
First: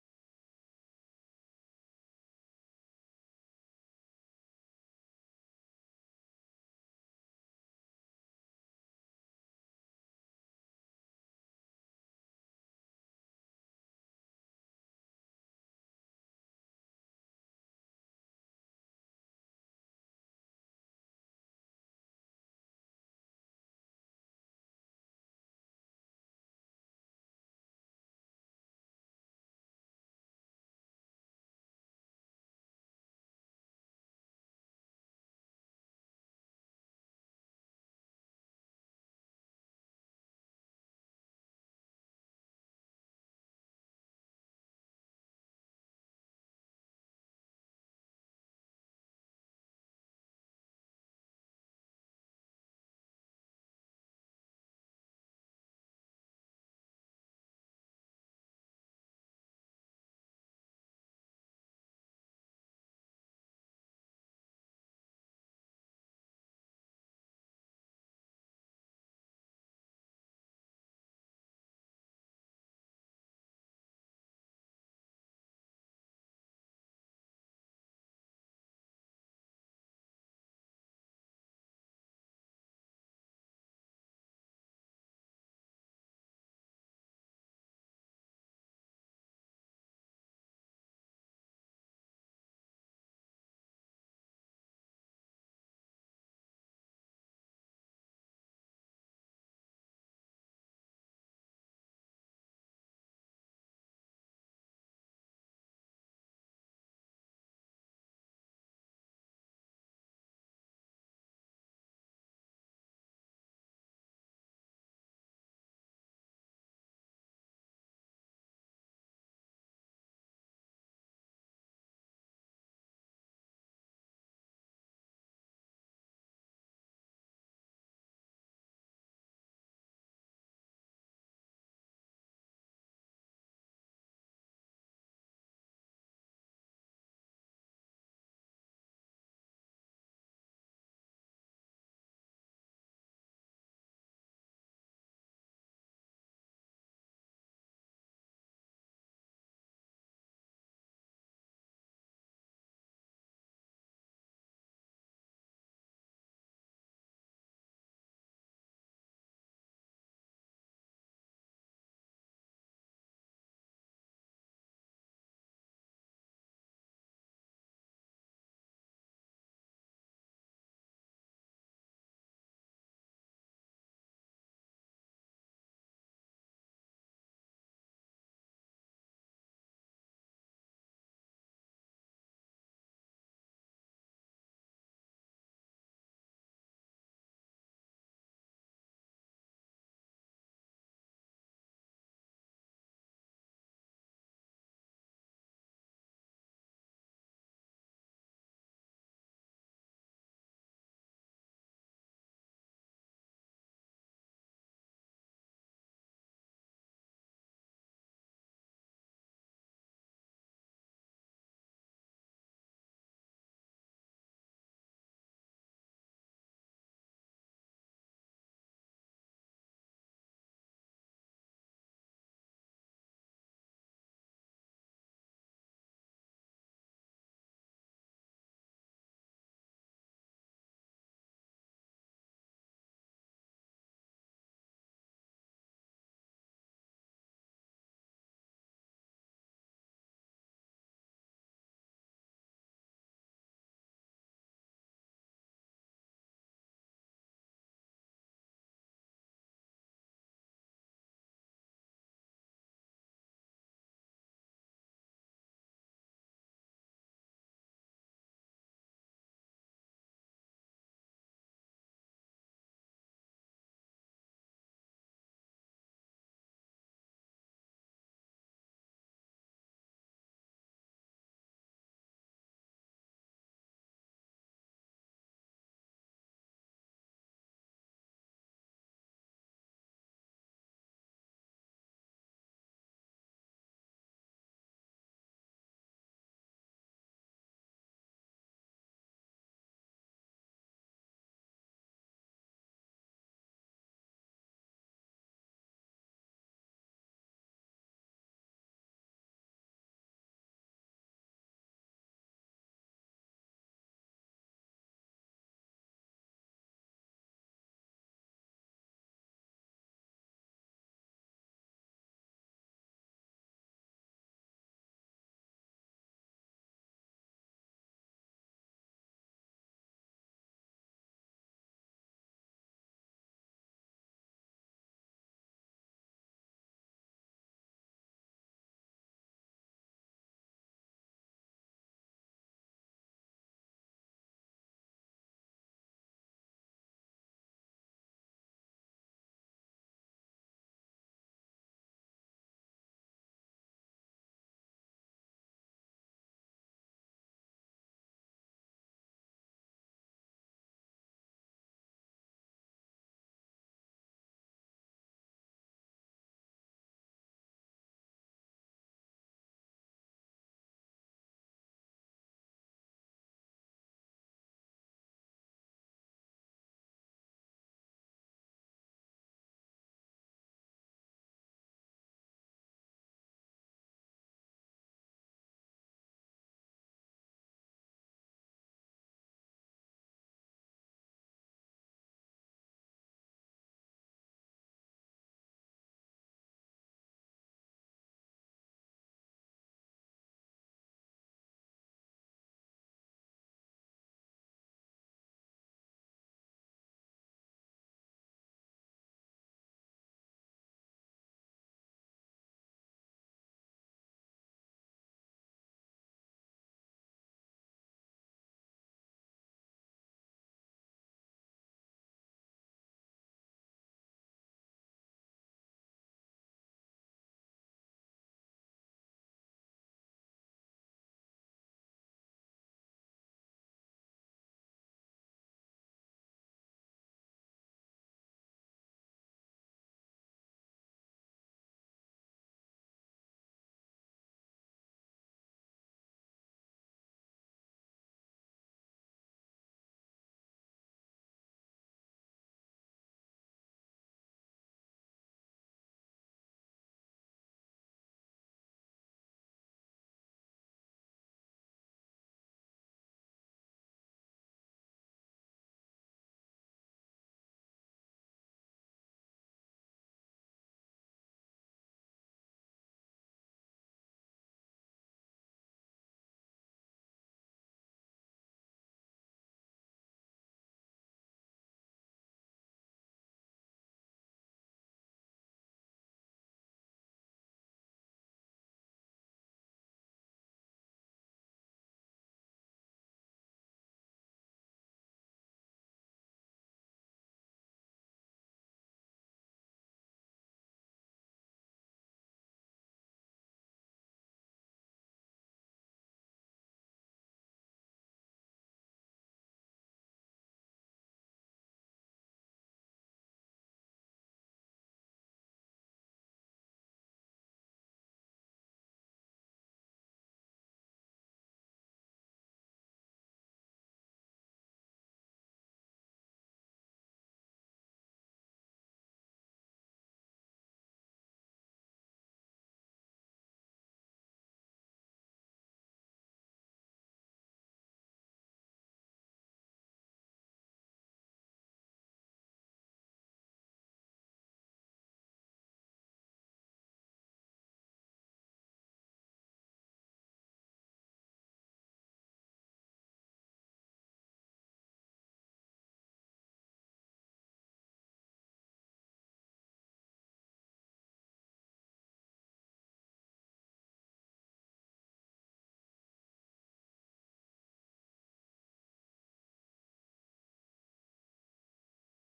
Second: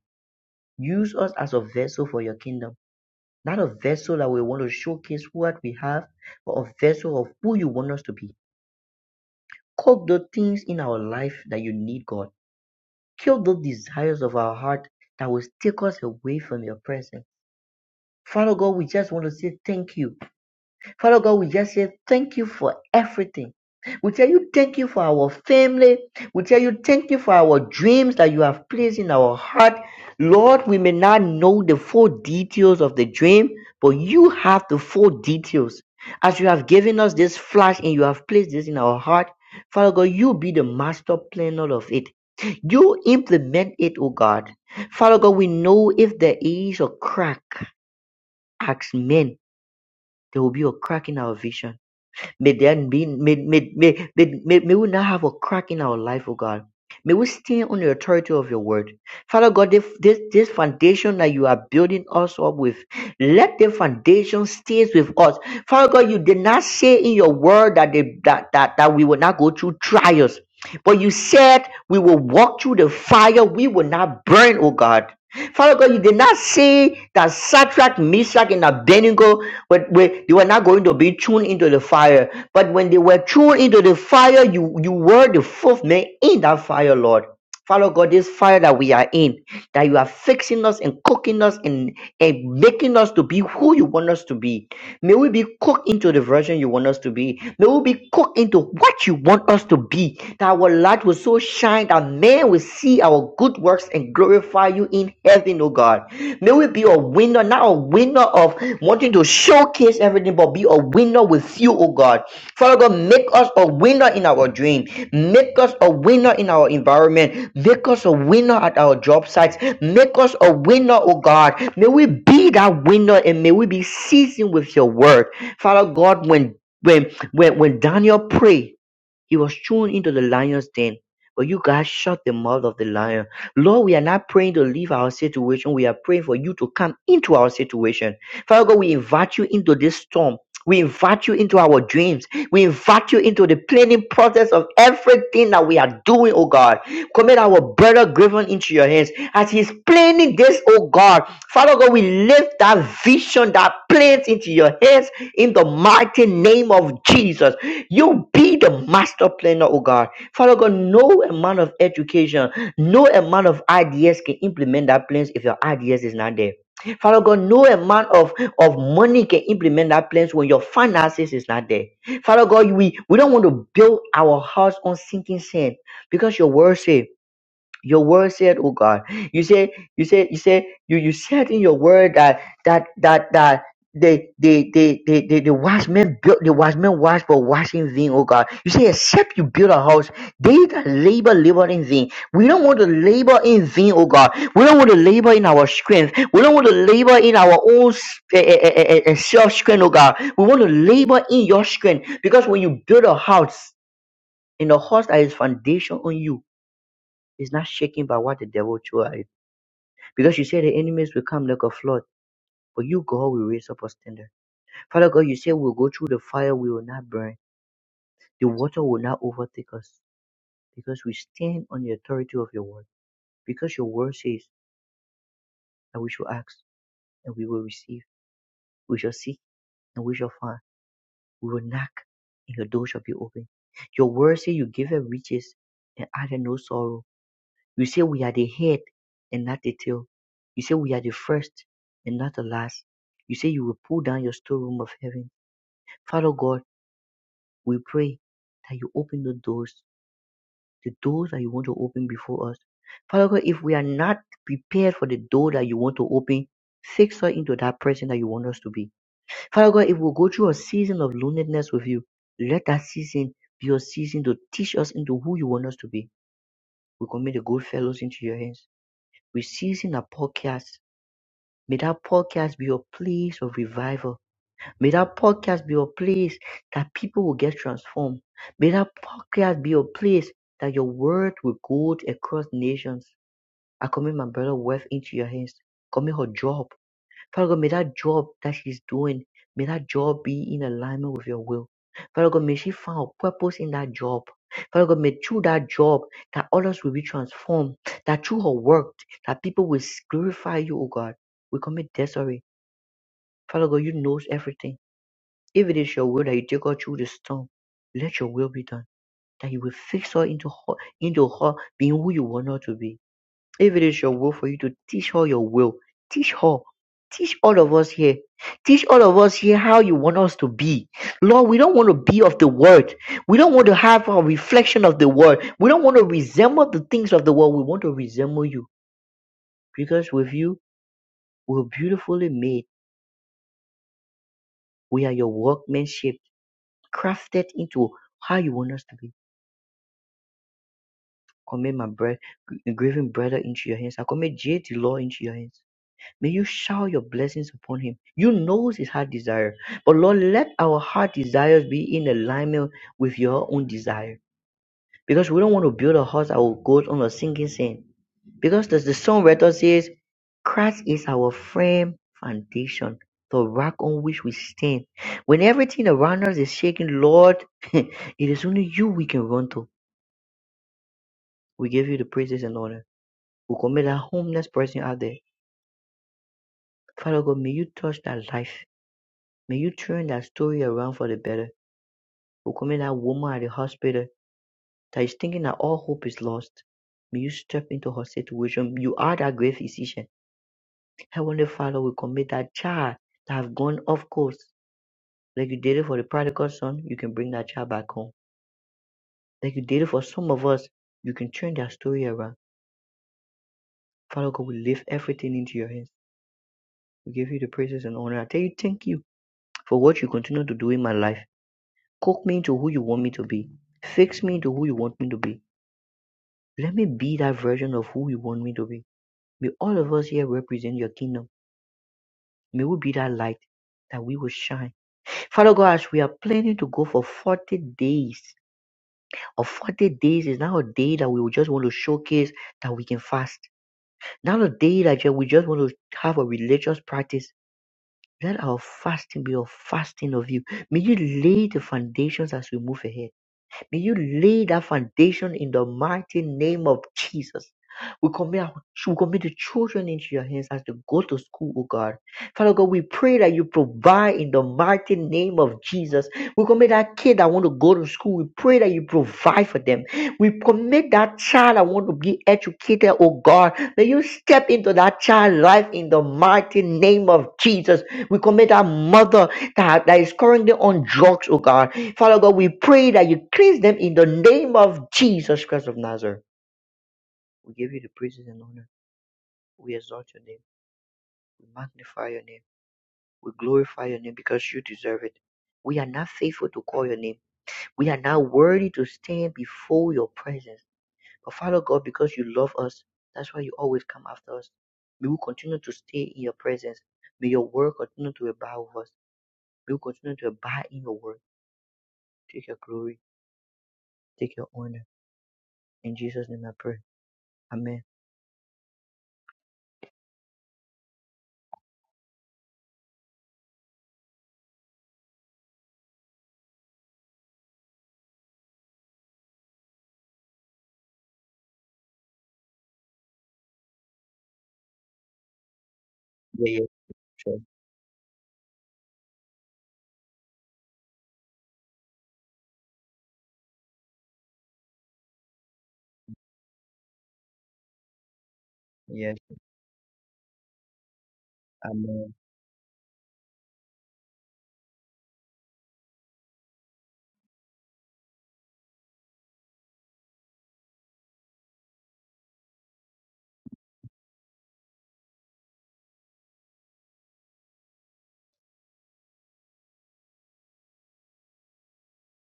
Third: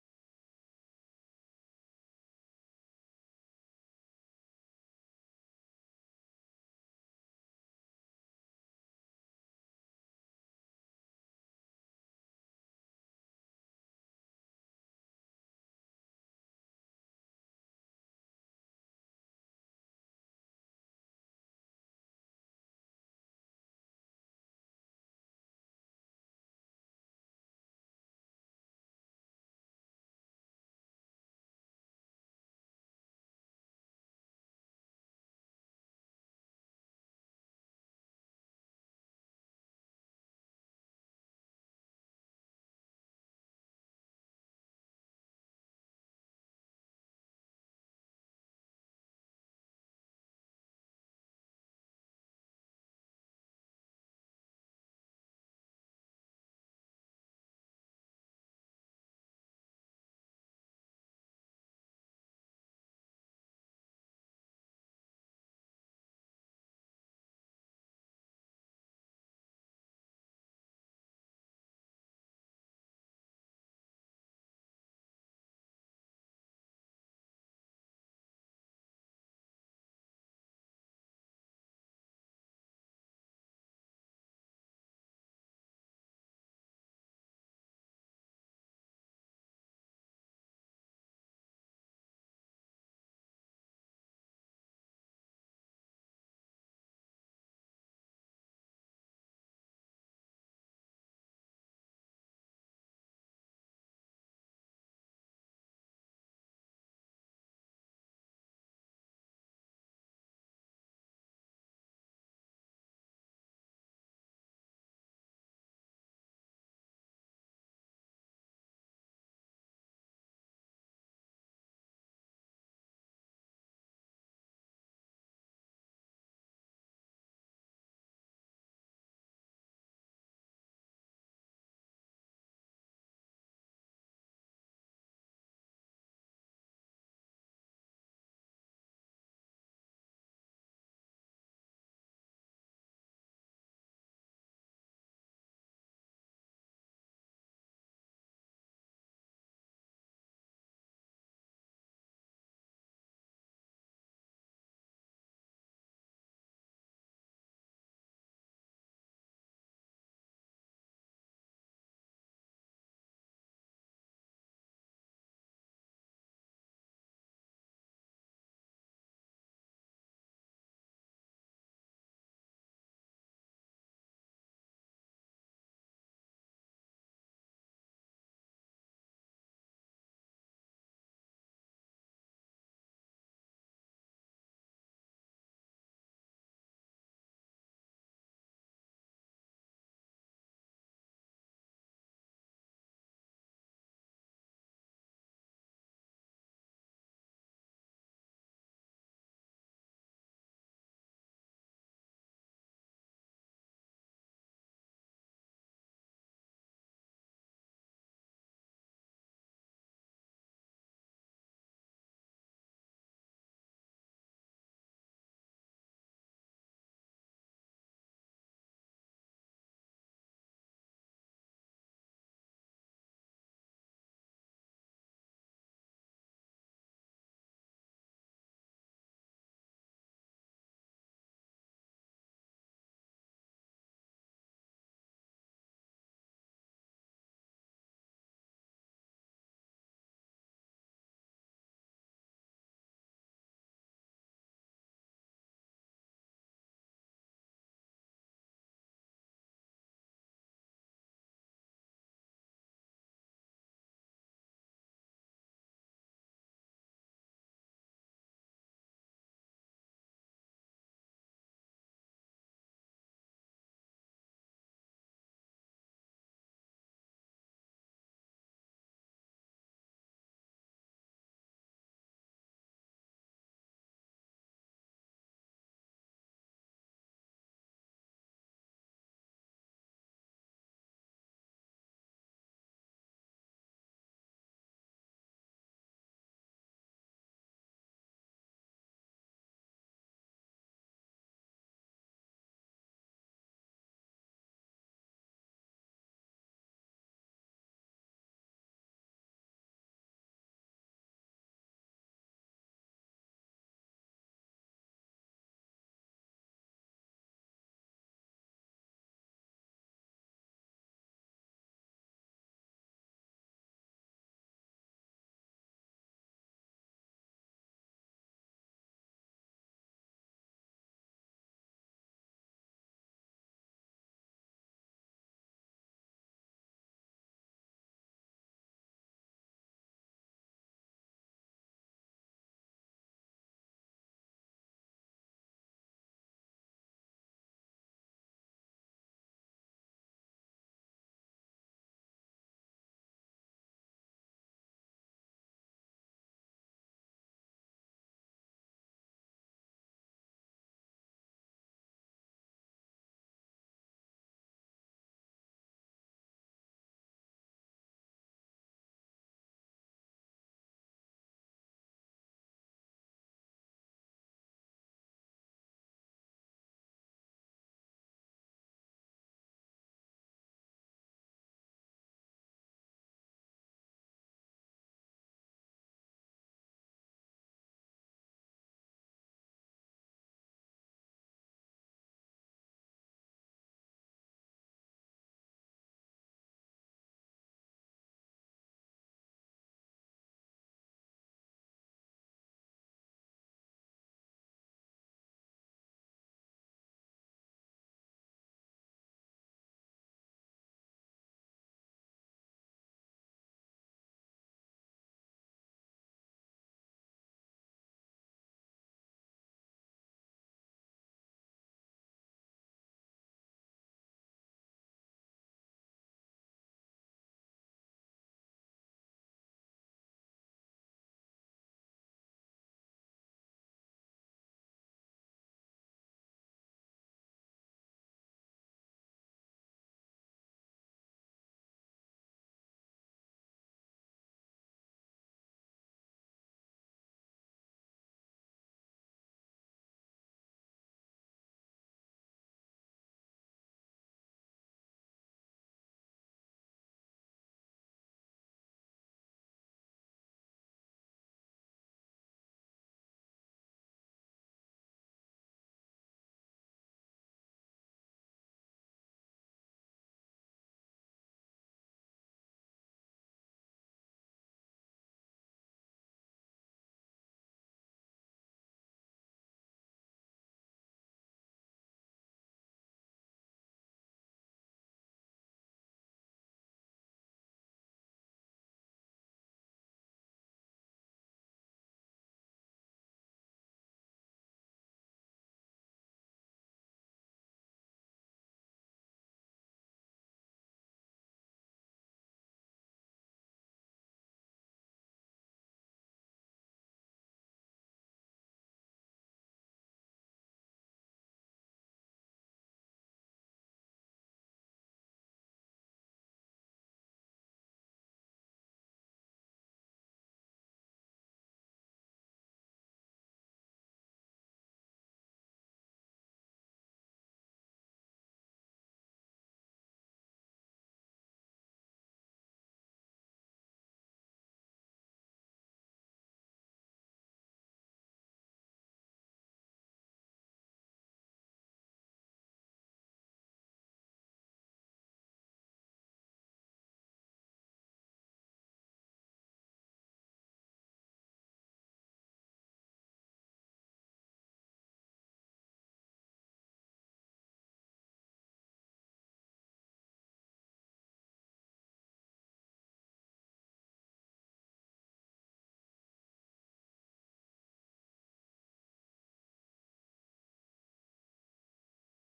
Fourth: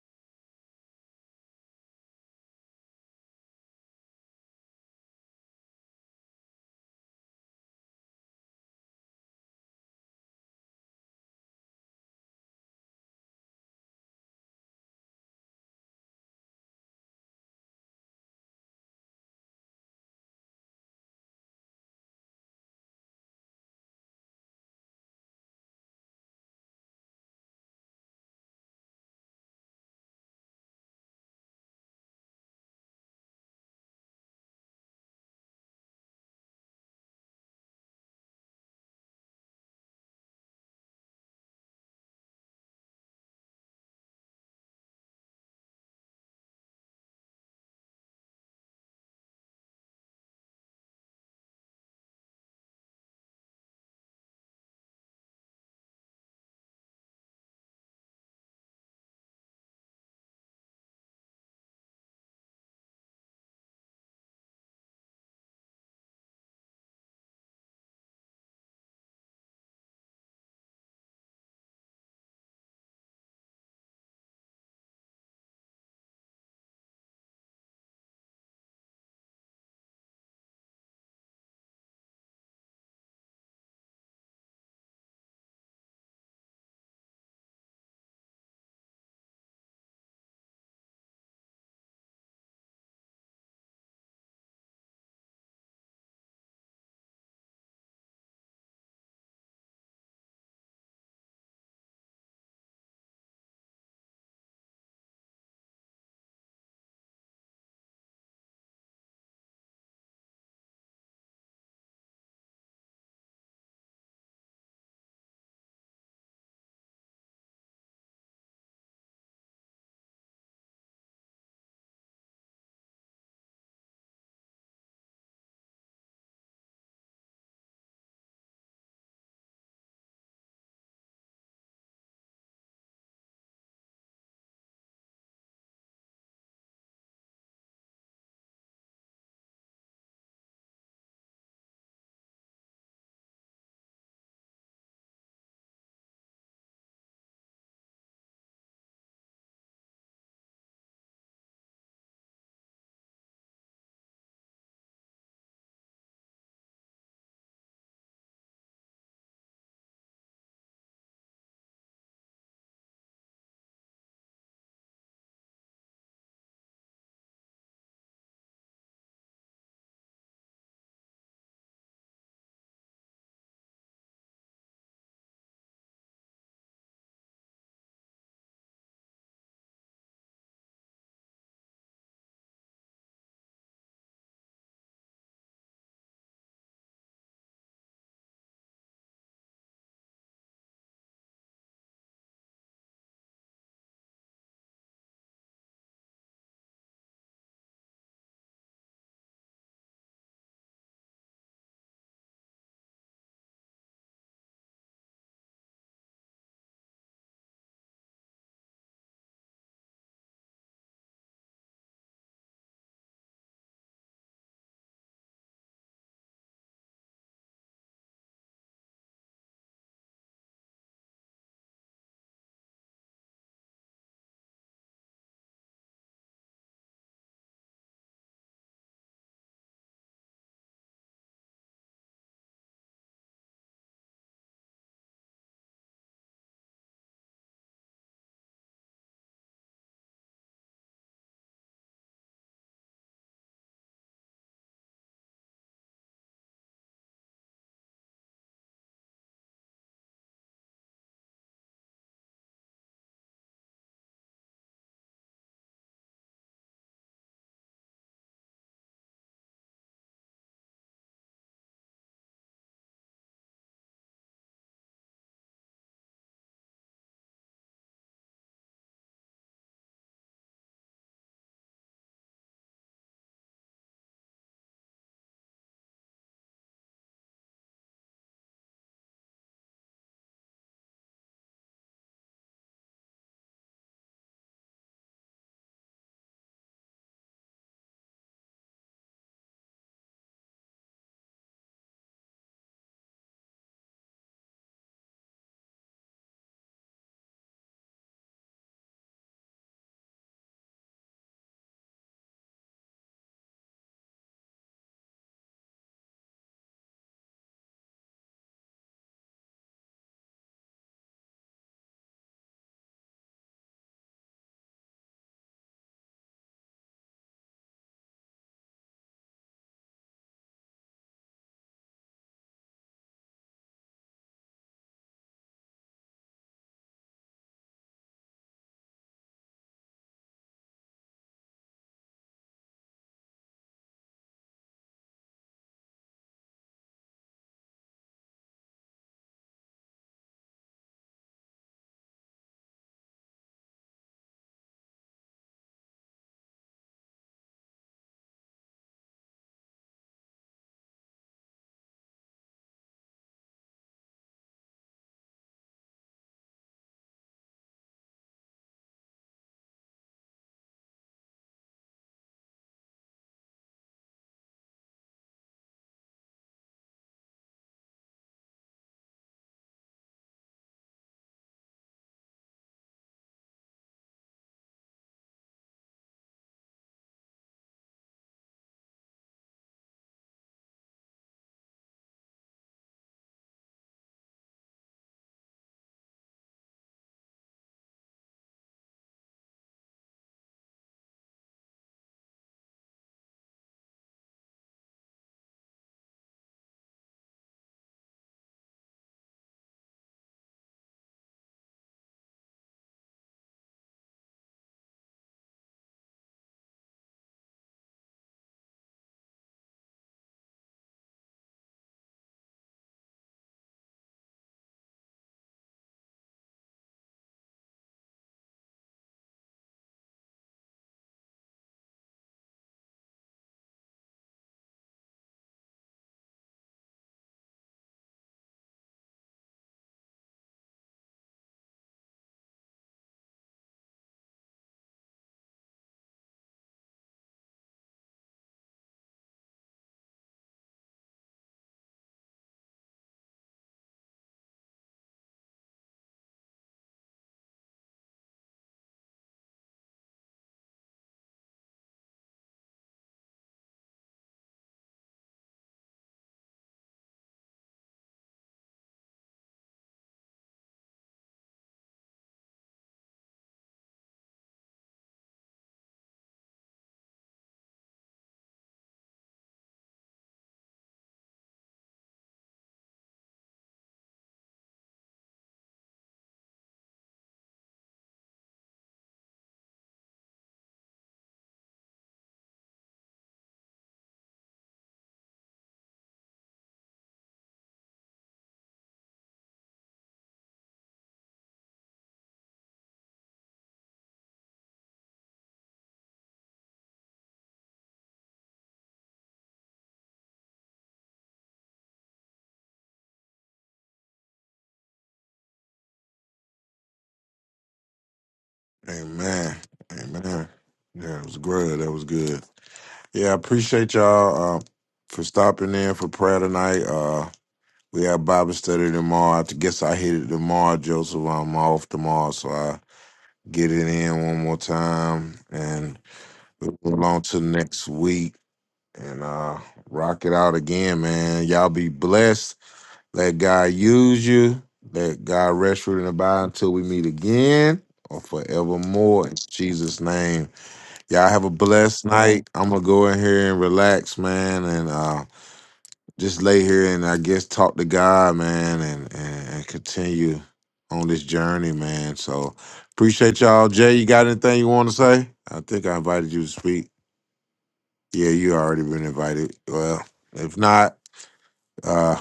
D: Use us as a vessel for your kingdom. Not a vessel that we want to showcase what we have, but a vessel of who you want us to be. Cook the things in our life that you need, God Kill the desires of our heart that will take us away from your presence. Father God, we just want to say thank you. Father God, we just say thank you for everything. We tell you thank you for our family. We tell you thank you for our dreams that you have placed in our heart. Lord, we may not know the full details of the dream, but you have the full details. As you have given us this flash and you have placed this in our heart, Father God, you be the master planner of it. You implement it, O God. Father God, we know if there is a crack, as men, there will be a crack in our vision. May there be may, may, may, may, may, may we not have a crack in our life, oh God. May we stand on the authority of your word. Father God, this, this, this foundation that you are building us up with, let the foundation stays with us. Father God, you did not say in your word that, they, that, that, that we will not go through trials, but you said we will walk through the fire, we will not burn, oh God. Father God, you did not say that Satrach, Meshach, and Abednego but when they were not going to be thrown into the fire. But when they were thrown into the fire, you, you were the fourth man in that fire, Lord. Father God, this fire that we are in, that you are fixing us and cooking us and, and making us to be who you want us to be. May we be cooked into the version you want us to be. May we be cooked into what you want us to be. That our light will so shine that men will see our good works and glorify you in heaven, oh God. May we be a winner, not a winner of wanting to showcase everything, but be a winner with you, oh God. Father God, make us a winner in our dream. Make us a winner in our environment. Make us a winner at our job sites. Make us a winner, oh God. May we be that winner and may we be seasoned with your word. Father God, when when when, when Daniel prayed, he was thrown into the lion's den, but you guys shut the mouth of the lion. Lord, we are not praying to leave our situation. We are praying for you to come into our situation. Father God, we invite you into this storm. We invite you into our dreams. We invite you into the planning process of everything that we are doing, oh God. Commit our brother Griffin into your hands as he's planning this, oh God. Father God, we lift that vision, that plans into your hands in the mighty name of Jesus. You be the master planner, oh God. Father God, no amount of education, no amount of ideas can implement that plans if your ideas is not there. Father God, no amount of, of money can implement that plans when your finances is not there. Father God, we, we don't want to build our house on sinking sand because your word says your word said oh god you say, you say, you say, you you said in your word that that that that the the the the the, the watchman built the watchman watch for washing vain oh god you say except you build a house they that labor labor in vain we don't want to labor in vain oh god we don't want to labor in our strength we don't want to labor in our own self strength oh god we want to labor in your strength because when you build a house in the house that is foundation on you is not shaken by what the devil tried. Because you said the enemies will come like a flood, but you, God, will raise up a standard. Father God, you said we'll go through the fire, we will not burn. The water will not overtake us because we stand on the authority of your word. Because your word says that we shall ask and we will receive. We shall seek and we shall find. We will knock and your door shall be open. Your word says you give her riches and add her no sorrow. You say we are the head and not the tail. You say we are the first and not the last. You say you will pull down your storeroom of heaven. Father God, we pray that you open the doors, the doors that you want to open before us. Father God, if we are not prepared for the door that you want to open, fix us into that person that you want us to be. Father God, if we go through a season of loneliness with you, let that season be a season to teach us into who you want us to be. We commit the good fellows into your hands. We season our podcast May that podcast be a place of revival. May that podcast be a place that people will get transformed. May that podcast be a place that your word will go across nations. I commit my brother wife into your hands. Commit her job. Father God, may that job that she's doing, may that job be in alignment with your will. Father God, may she find a purpose in that job. Father God, may through that job that others will be transformed, that through her work, that people will glorify you, O God. We commit Desiree. Father God, you knows everything. If it is your will that you take her through the storm, let your will be done. That you will fix her into her, into her being who you want her to be. If it is your will for you to teach her your will, teach her. Teach all of us here. Teach all of us here how you want us to be. Lord, we don't want to be of the world. We don't want to have a reflection of the world. We don't want to resemble the things of the world. We want to resemble you. Because with you, we're beautifully made. We are your workmanship. crafted into how you want us to be. Commit my bread, grieving brother into your hands. I commit J the Lord into your hands. May you shower your blessings upon him. You know his heart desire. But Lord, let our heart desires be in alignment with your own desire. Because we don't want to build a house that will go on a sinking sand. Because as the songwriter says, Christ is our firm foundation, the rock on which we stand. When everything around us is shaking, Lord, it is only you we can run to. We give you the praises and honor. We commit that homeless person out there. Father God, may you touch that life. May you turn that story around for the better. We commit that woman at the hospital that is thinking that all hope is lost. May you step into her situation. You are that great physician. Heavenly Father, we commit that child that have gone off course. Like you did it for the prodigal son, you can bring that child back home. Like you did it for some of us, you can turn that story around. Father God, we lift everything into your hands. We give you the praises and honor. I tell you, thank you for what you continue to do in my life. Cook me into who you want me to be. Fix me into who you want me to be. Let me be that version of who you want me to be. May all of us here represent your kingdom. May we be that light that we will shine. Father God, as we are planning to go for 40 days, or 40 days is now a day that we will just want to showcase that we can fast. Not a day that we just want to have a religious practice. Let our fasting be a fasting of you. May you lay the foundations as we move ahead. May you lay that foundation in the mighty name of Jesus. We commit, our, we commit the children into your hands as they go to school, oh God. Father God, we pray that you provide in the mighty name of Jesus. We commit that kid that want to go to school. We pray that you provide for them. We commit that child that want to be educated, oh God. May you step into that child's life in the mighty name of Jesus. We commit that mother that, that is currently on drugs, oh God. Father God, we pray that you cleanse them in the name of Jesus Christ of Nazareth. We give you the praises and honor. We exalt your name. We magnify your name. We glorify your name because you deserve it. We are not faithful to call your name. We are not worthy to stand before your presence. But Father God, because you love us, that's why you always come after us. May we continue to stay in your presence. May your word continue to abide with us. May we continue to abide in your word. Take your glory. Take your honor. In Jesus' name I pray. Amen.
B: Amen. Amen. Yeah, it was good. That was good. Yeah, I appreciate y'all uh, for stopping in for prayer tonight. Uh, we have Bible study tomorrow. I guess I hit it tomorrow, Joseph. I'm off tomorrow, so I get it in one more time and
D: Yeah. yeah.
B: we move on
D: Sure.
B: to next week. and uh rock it out again, man. Y'all be blessed. Let God use you. Let God rest you and abide until we meet again or
D: Yes,
B: forevermore. In Jesus' name. Y'all have a
D: I'm a
B: blessed night. I'm gonna go in here and relax, man, and uh just lay here and I guess talk to God, man, and and, and continue on this journey, man. So appreciate y'all. Jay, you got anything you want to say? I think I invited you to speak. Yeah, you already been invited. Well, if not, uh,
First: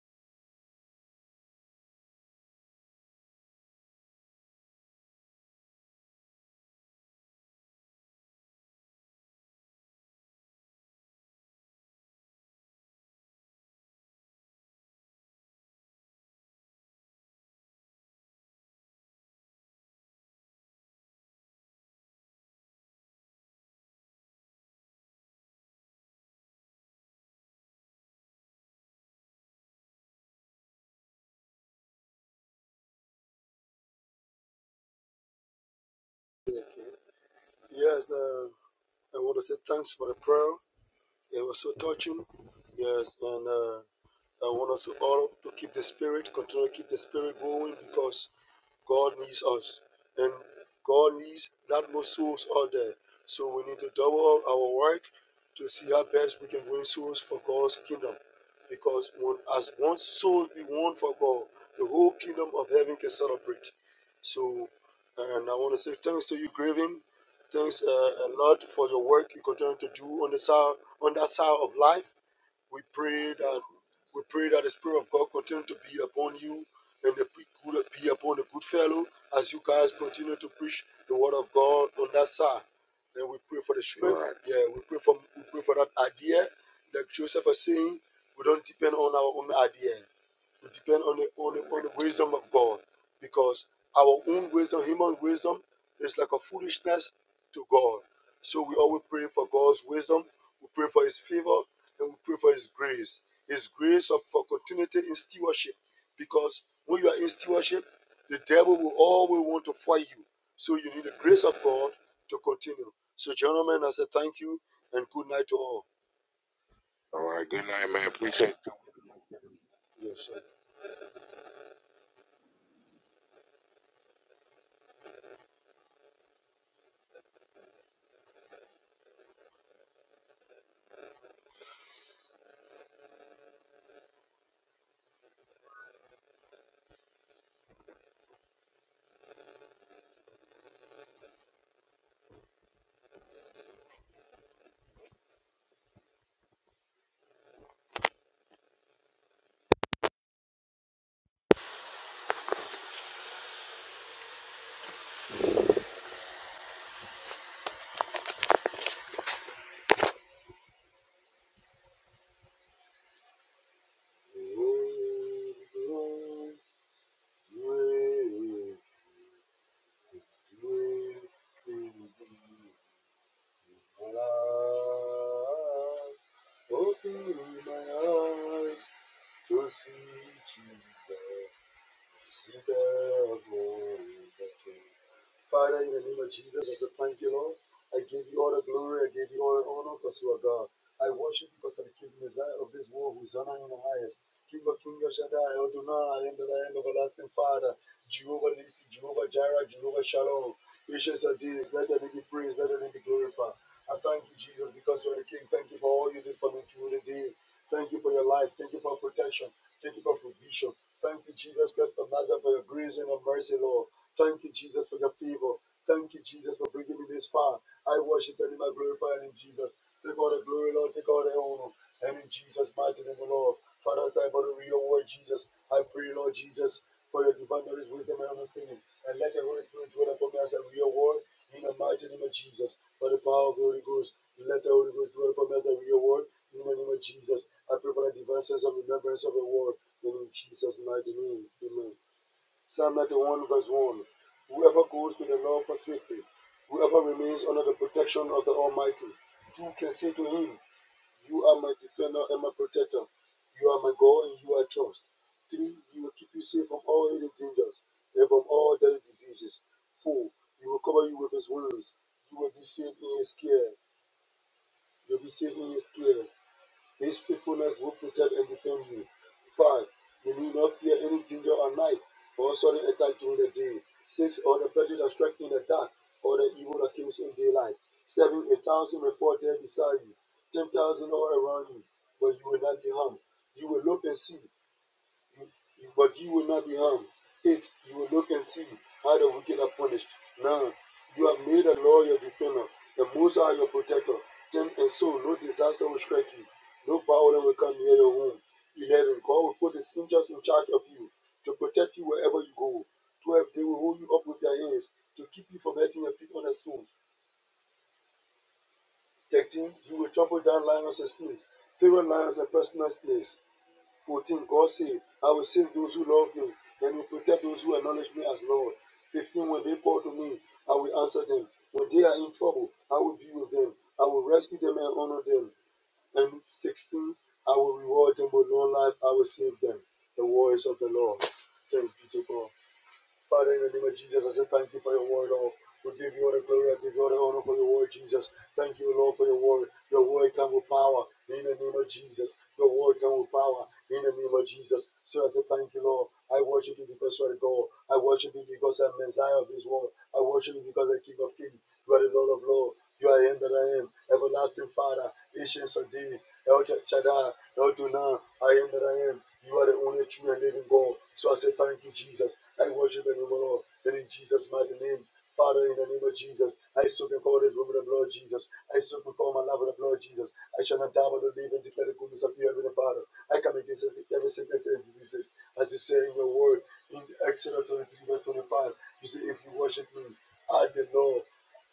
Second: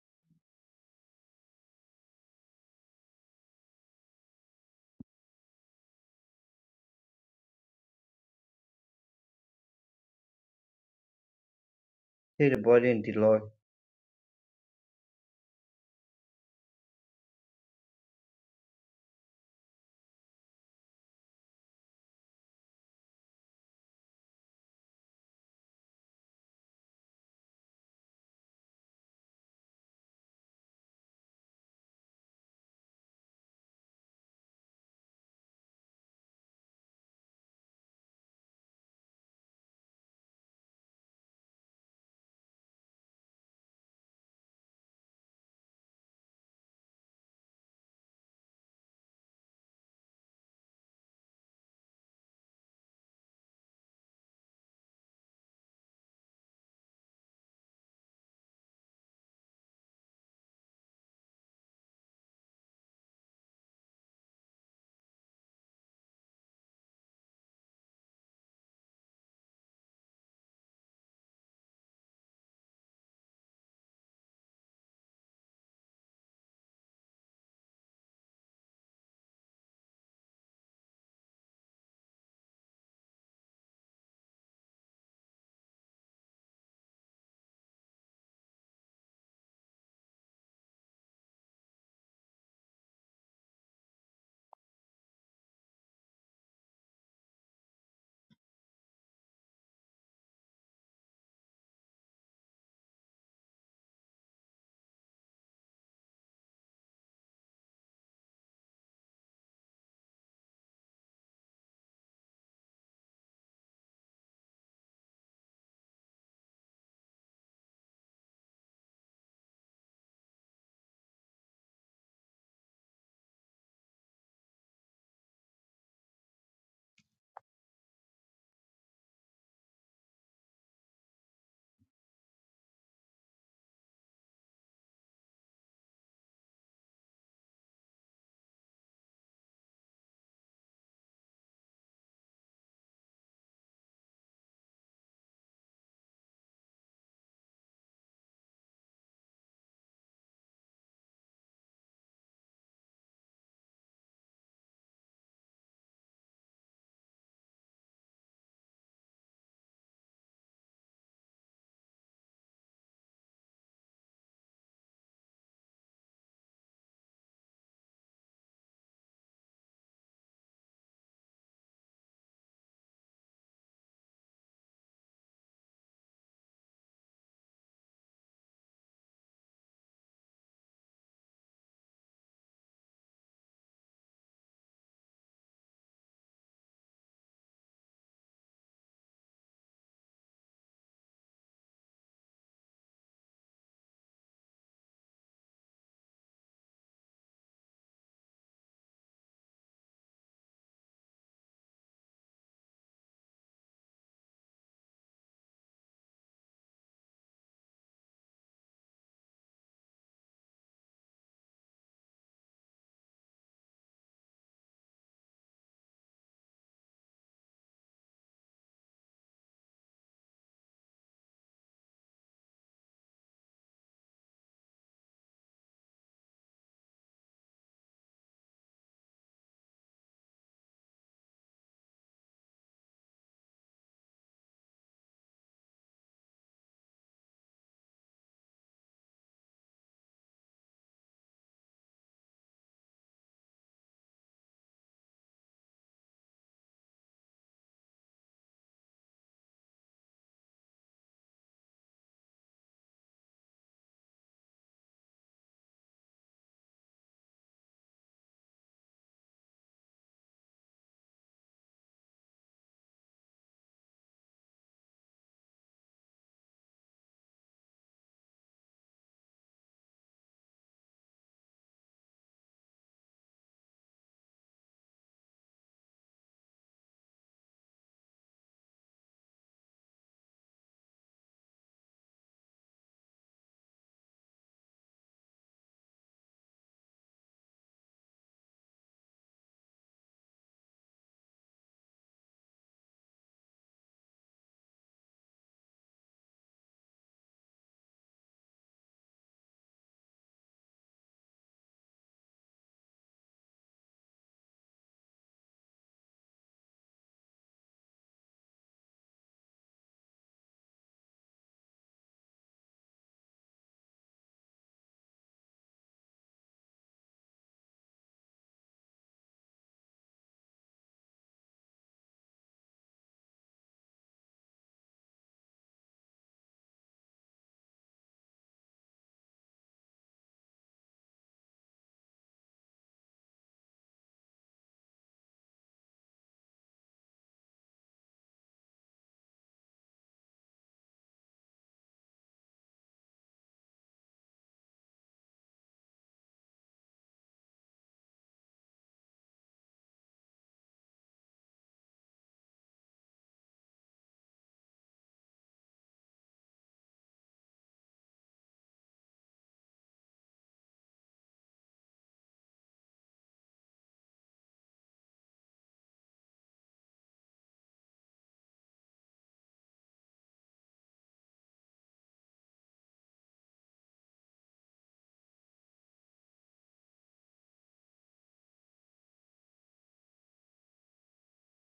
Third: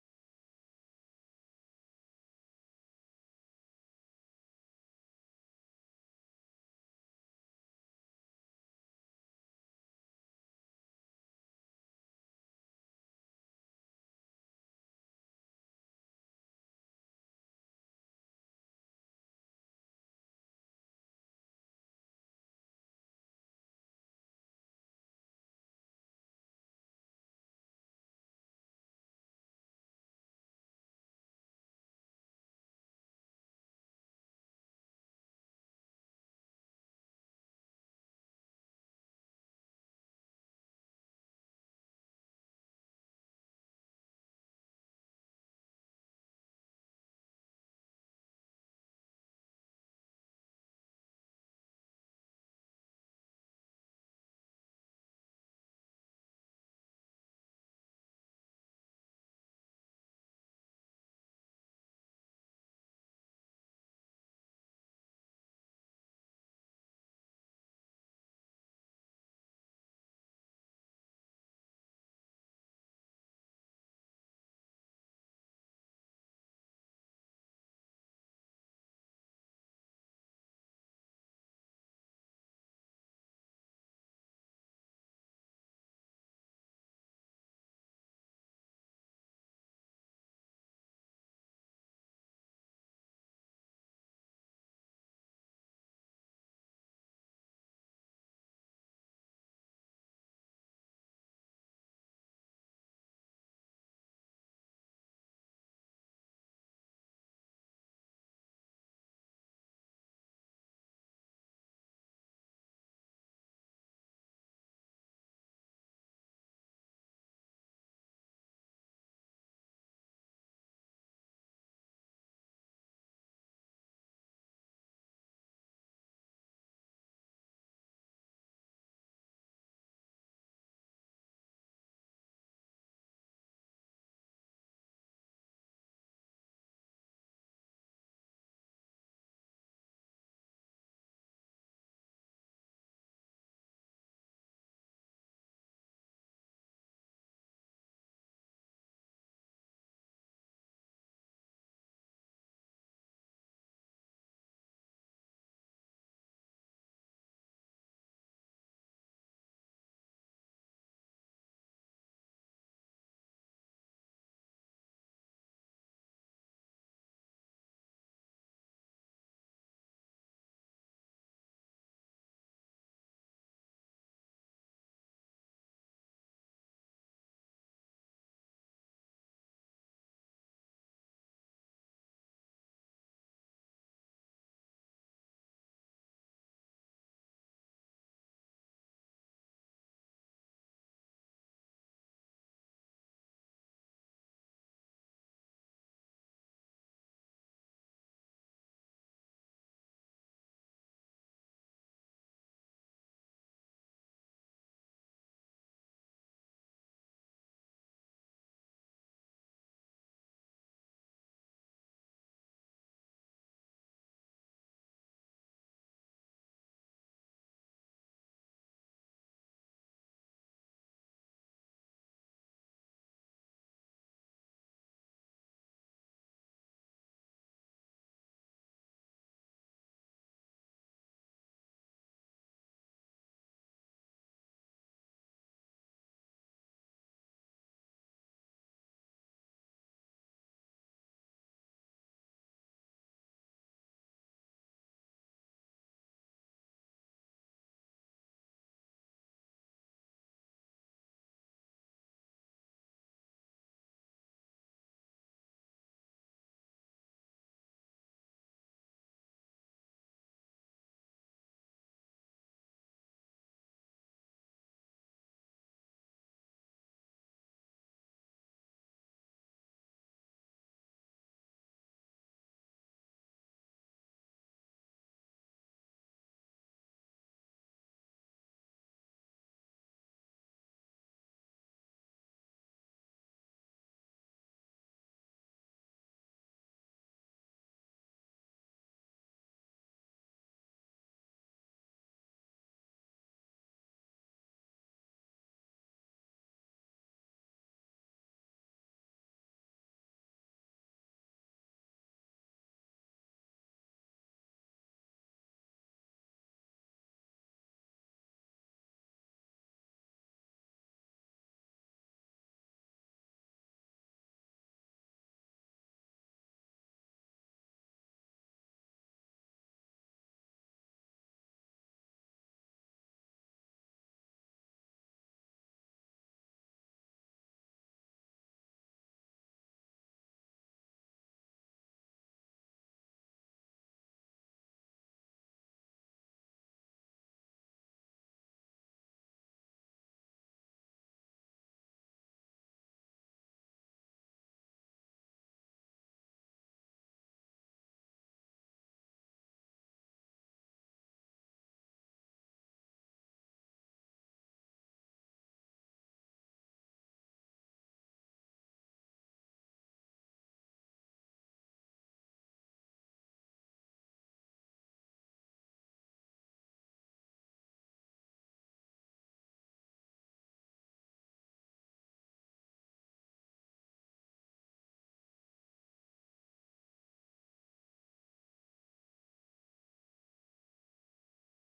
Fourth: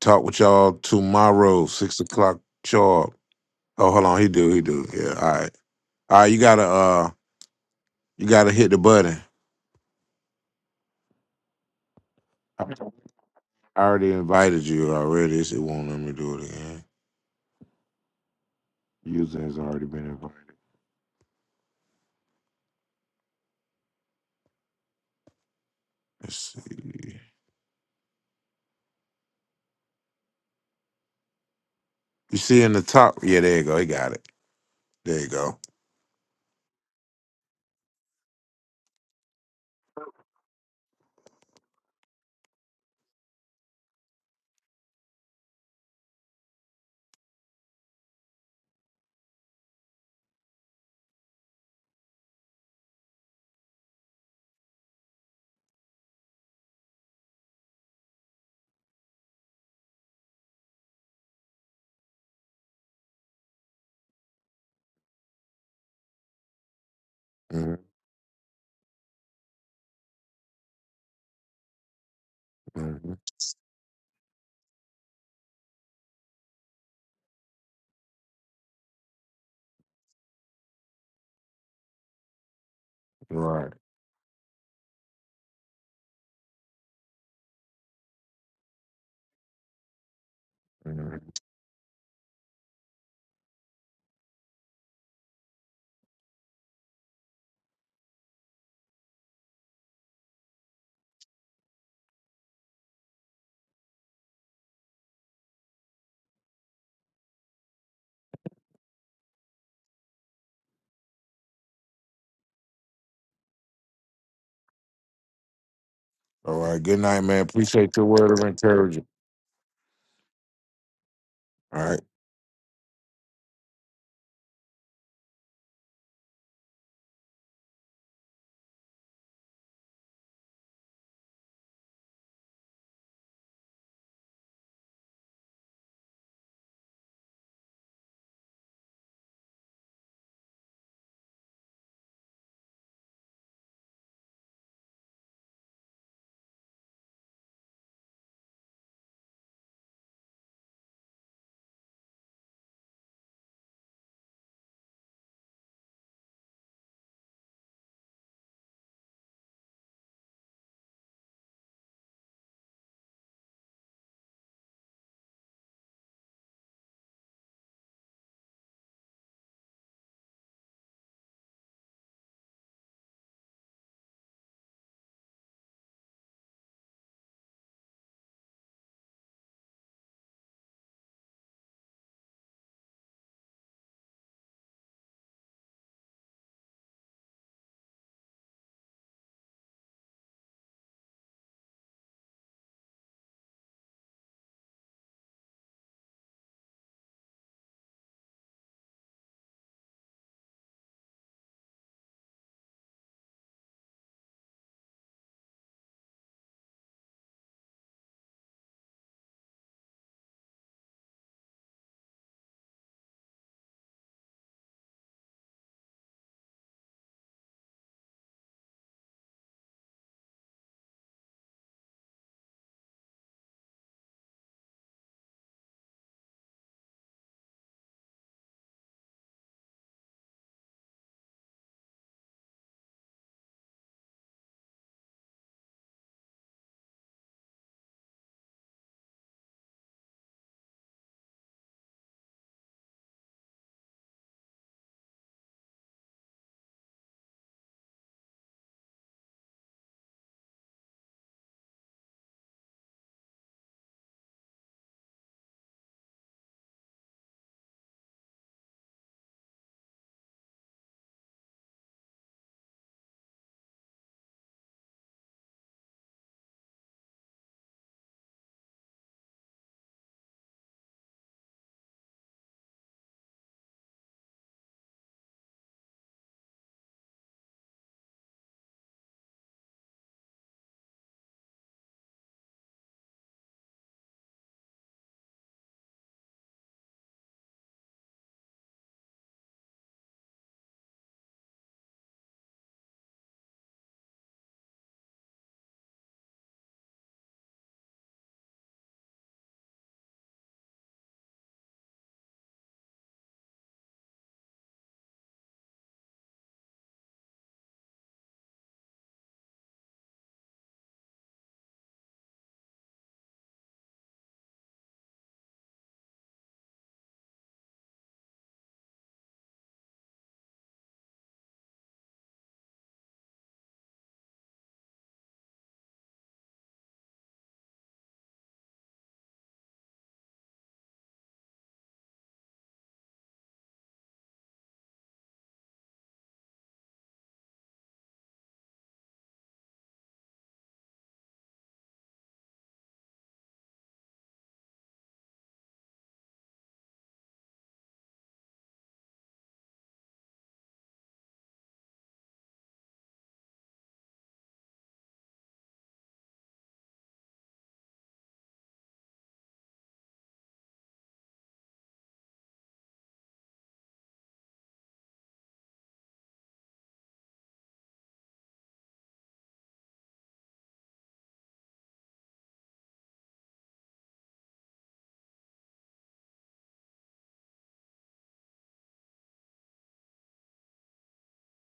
B: talk with y'all tomorrow, six o'clock sharp. Oh, hold on, he do, he do. Yeah, all right, all right. You gotta, uh, you gotta hit the button.
D: third
B: I
D: body in the Lord.
B: I already invited you already. It won't let me do it again. User has already been invited. Let's see. You see in the top? Yeah, there you go. He got it. There you go.
C: Yes, uh, I want to say thanks for the prayer. It was so touching. Yes, and uh, I want us all to keep the spirit, continue to keep the spirit going because God needs us, and God needs that more souls out there. So we need to double up our work to see how best we can win souls for God's kingdom. Because when, as once souls be won for God, the whole kingdom of heaven can celebrate. So, and I want to say thanks to you, Graven.
B: hmm
C: Thanks uh, a lot for your work you continue to do on the side on that side of life we pray that we pray that the Spirit of God continue to be upon you and the be upon the good fellow as you guys continue to preach the word of God on that side. And we pray
B: Right.
C: for the strength. Right. Yeah, we pray for we pray for that idea. Like Joseph was saying, we don't depend on our own idea. We depend on
B: Mhm.
C: the, on, the, on the wisdom of God because our own wisdom, human wisdom, is like a foolishness to God. So we always pray for God's wisdom, we pray for His favor, and we pray for His grace. His grace of, for continuity in stewardship because when you are in stewardship, the devil will always want to fight you. So you need the grace of God to continue. So, gentlemen, I say thank you and good night to all.
B: All right. Good night,
C: All
B: man.
C: right, good night,
B: Appreciate your
C: man.
B: word of
C: Appreciate you.
B: encouragement.
C: Yes, sir.
B: All right.
C: Open my eyes to see Jesus. Receive the glory, the King. Father, in the name of Jesus, I say thank you, Lord. I give you all the glory, I give you all the honor because you are God. I worship you because of the King Messiah of this world who is honor in the highest. King of King of Shaddai, Adonai, I am that I am everlasting Father, Jehovah Nissi, Jehovah Jireh, Jehovah Shalom. Gracious are these, let your name be praised, let your name be glorified. I thank you, Jesus, because you are the King. Thank you for all you did for me through the day. Thank you for your life. Thank you for protection. Thank you, God, for vision. Thank you, Jesus Christ of Nazareth, for your grace and your mercy, Lord. Thank you, Jesus, for your favor. Thank you, Jesus, for bringing me this far. I worship and I glorify your Jesus. Take all the glory, Lord. Take all the honor. And in Jesus' mighty name, Lord. Father, as I believe your word, Jesus, I pray, Lord Jesus, for your divine knowledge, wisdom, and understanding. And let the Holy Spirit dwell upon me us and your word in the mighty name of Jesus. By the power of the Holy Ghost, let the Holy Ghost dwell upon me us and your word in the name of Jesus. I pray for the divine sense of remembrance of the word. in Jesus' mighty name, amen. Psalm 91, verse 1. Whoever goes to the Lord for safety, whoever remains under the protection of the Almighty, two can say to him, you are my defender and my protector. You are my God and you are trust. Three, you will keep you safe from all the dangers and from all deadly diseases. Four, he will cover you with his wings. You will be safe in his care. You'll be safe in his care. His faithfulness will protect and defend you. 5. You need not fear any danger at night or sudden attack during the day. 6. Or the prejudice that strikes in the dark or the evil that comes in daylight. 7. A thousand may fall dead beside you, 10,000 all around you, but you will not be harmed. You will look and see you- you, but you will not be harmed. Eight, you will look and see how the wicked are punished. Nine, you have made the Lord your defender, the Most High your protector. Ten and so, no disaster will strike you, no violence will come near your home. Eleven, God will put His angels in charge of you to protect you wherever you go. Twelve, they will hold you up with their hands to keep you from hurting your feet on the stones. Thirteen, you will trample down lions and snakes, favorite lions and personal snakes. 14, God said, I will save those who love me and will protect those who acknowledge me as Lord. 15, when they call to me, I will answer them. When they are in trouble, I will be with them. I will rescue them and honor them. And 16, I will reward them with long life. I will save them. The words of the Lord. Thanks be to God. Father, in the name of Jesus, I say thank you for your word, Lord. We give you all the glory, I give you all the honor for your word, Jesus. Thank you, Lord, for your word. Your word comes with power in the name of Jesus. Your word comes with power in the name of Jesus. So I say thank you, Lord. I worship you because you are God. I worship you because I'm Messiah of this world. I worship you because I'm King of Kings. You are the Lord of Lords. You are in that I am, everlasting Father, ancient of days, El Shaddai, El Dunah, I am that I am. You are the only true and living God. So I say thank you, Jesus. I worship the name of the Lord. And in Jesus' mighty name, Father, in the name of Jesus, I soak and call this with the blood of Jesus. I soak and call my love with the blood of Jesus. I shall not die but to live and declare the goodness of you, Heavenly Father. I come against this, every sickness and diseases. As you say in your word, in Exodus 23, verse 25, you say, If you worship me, I, the Lord,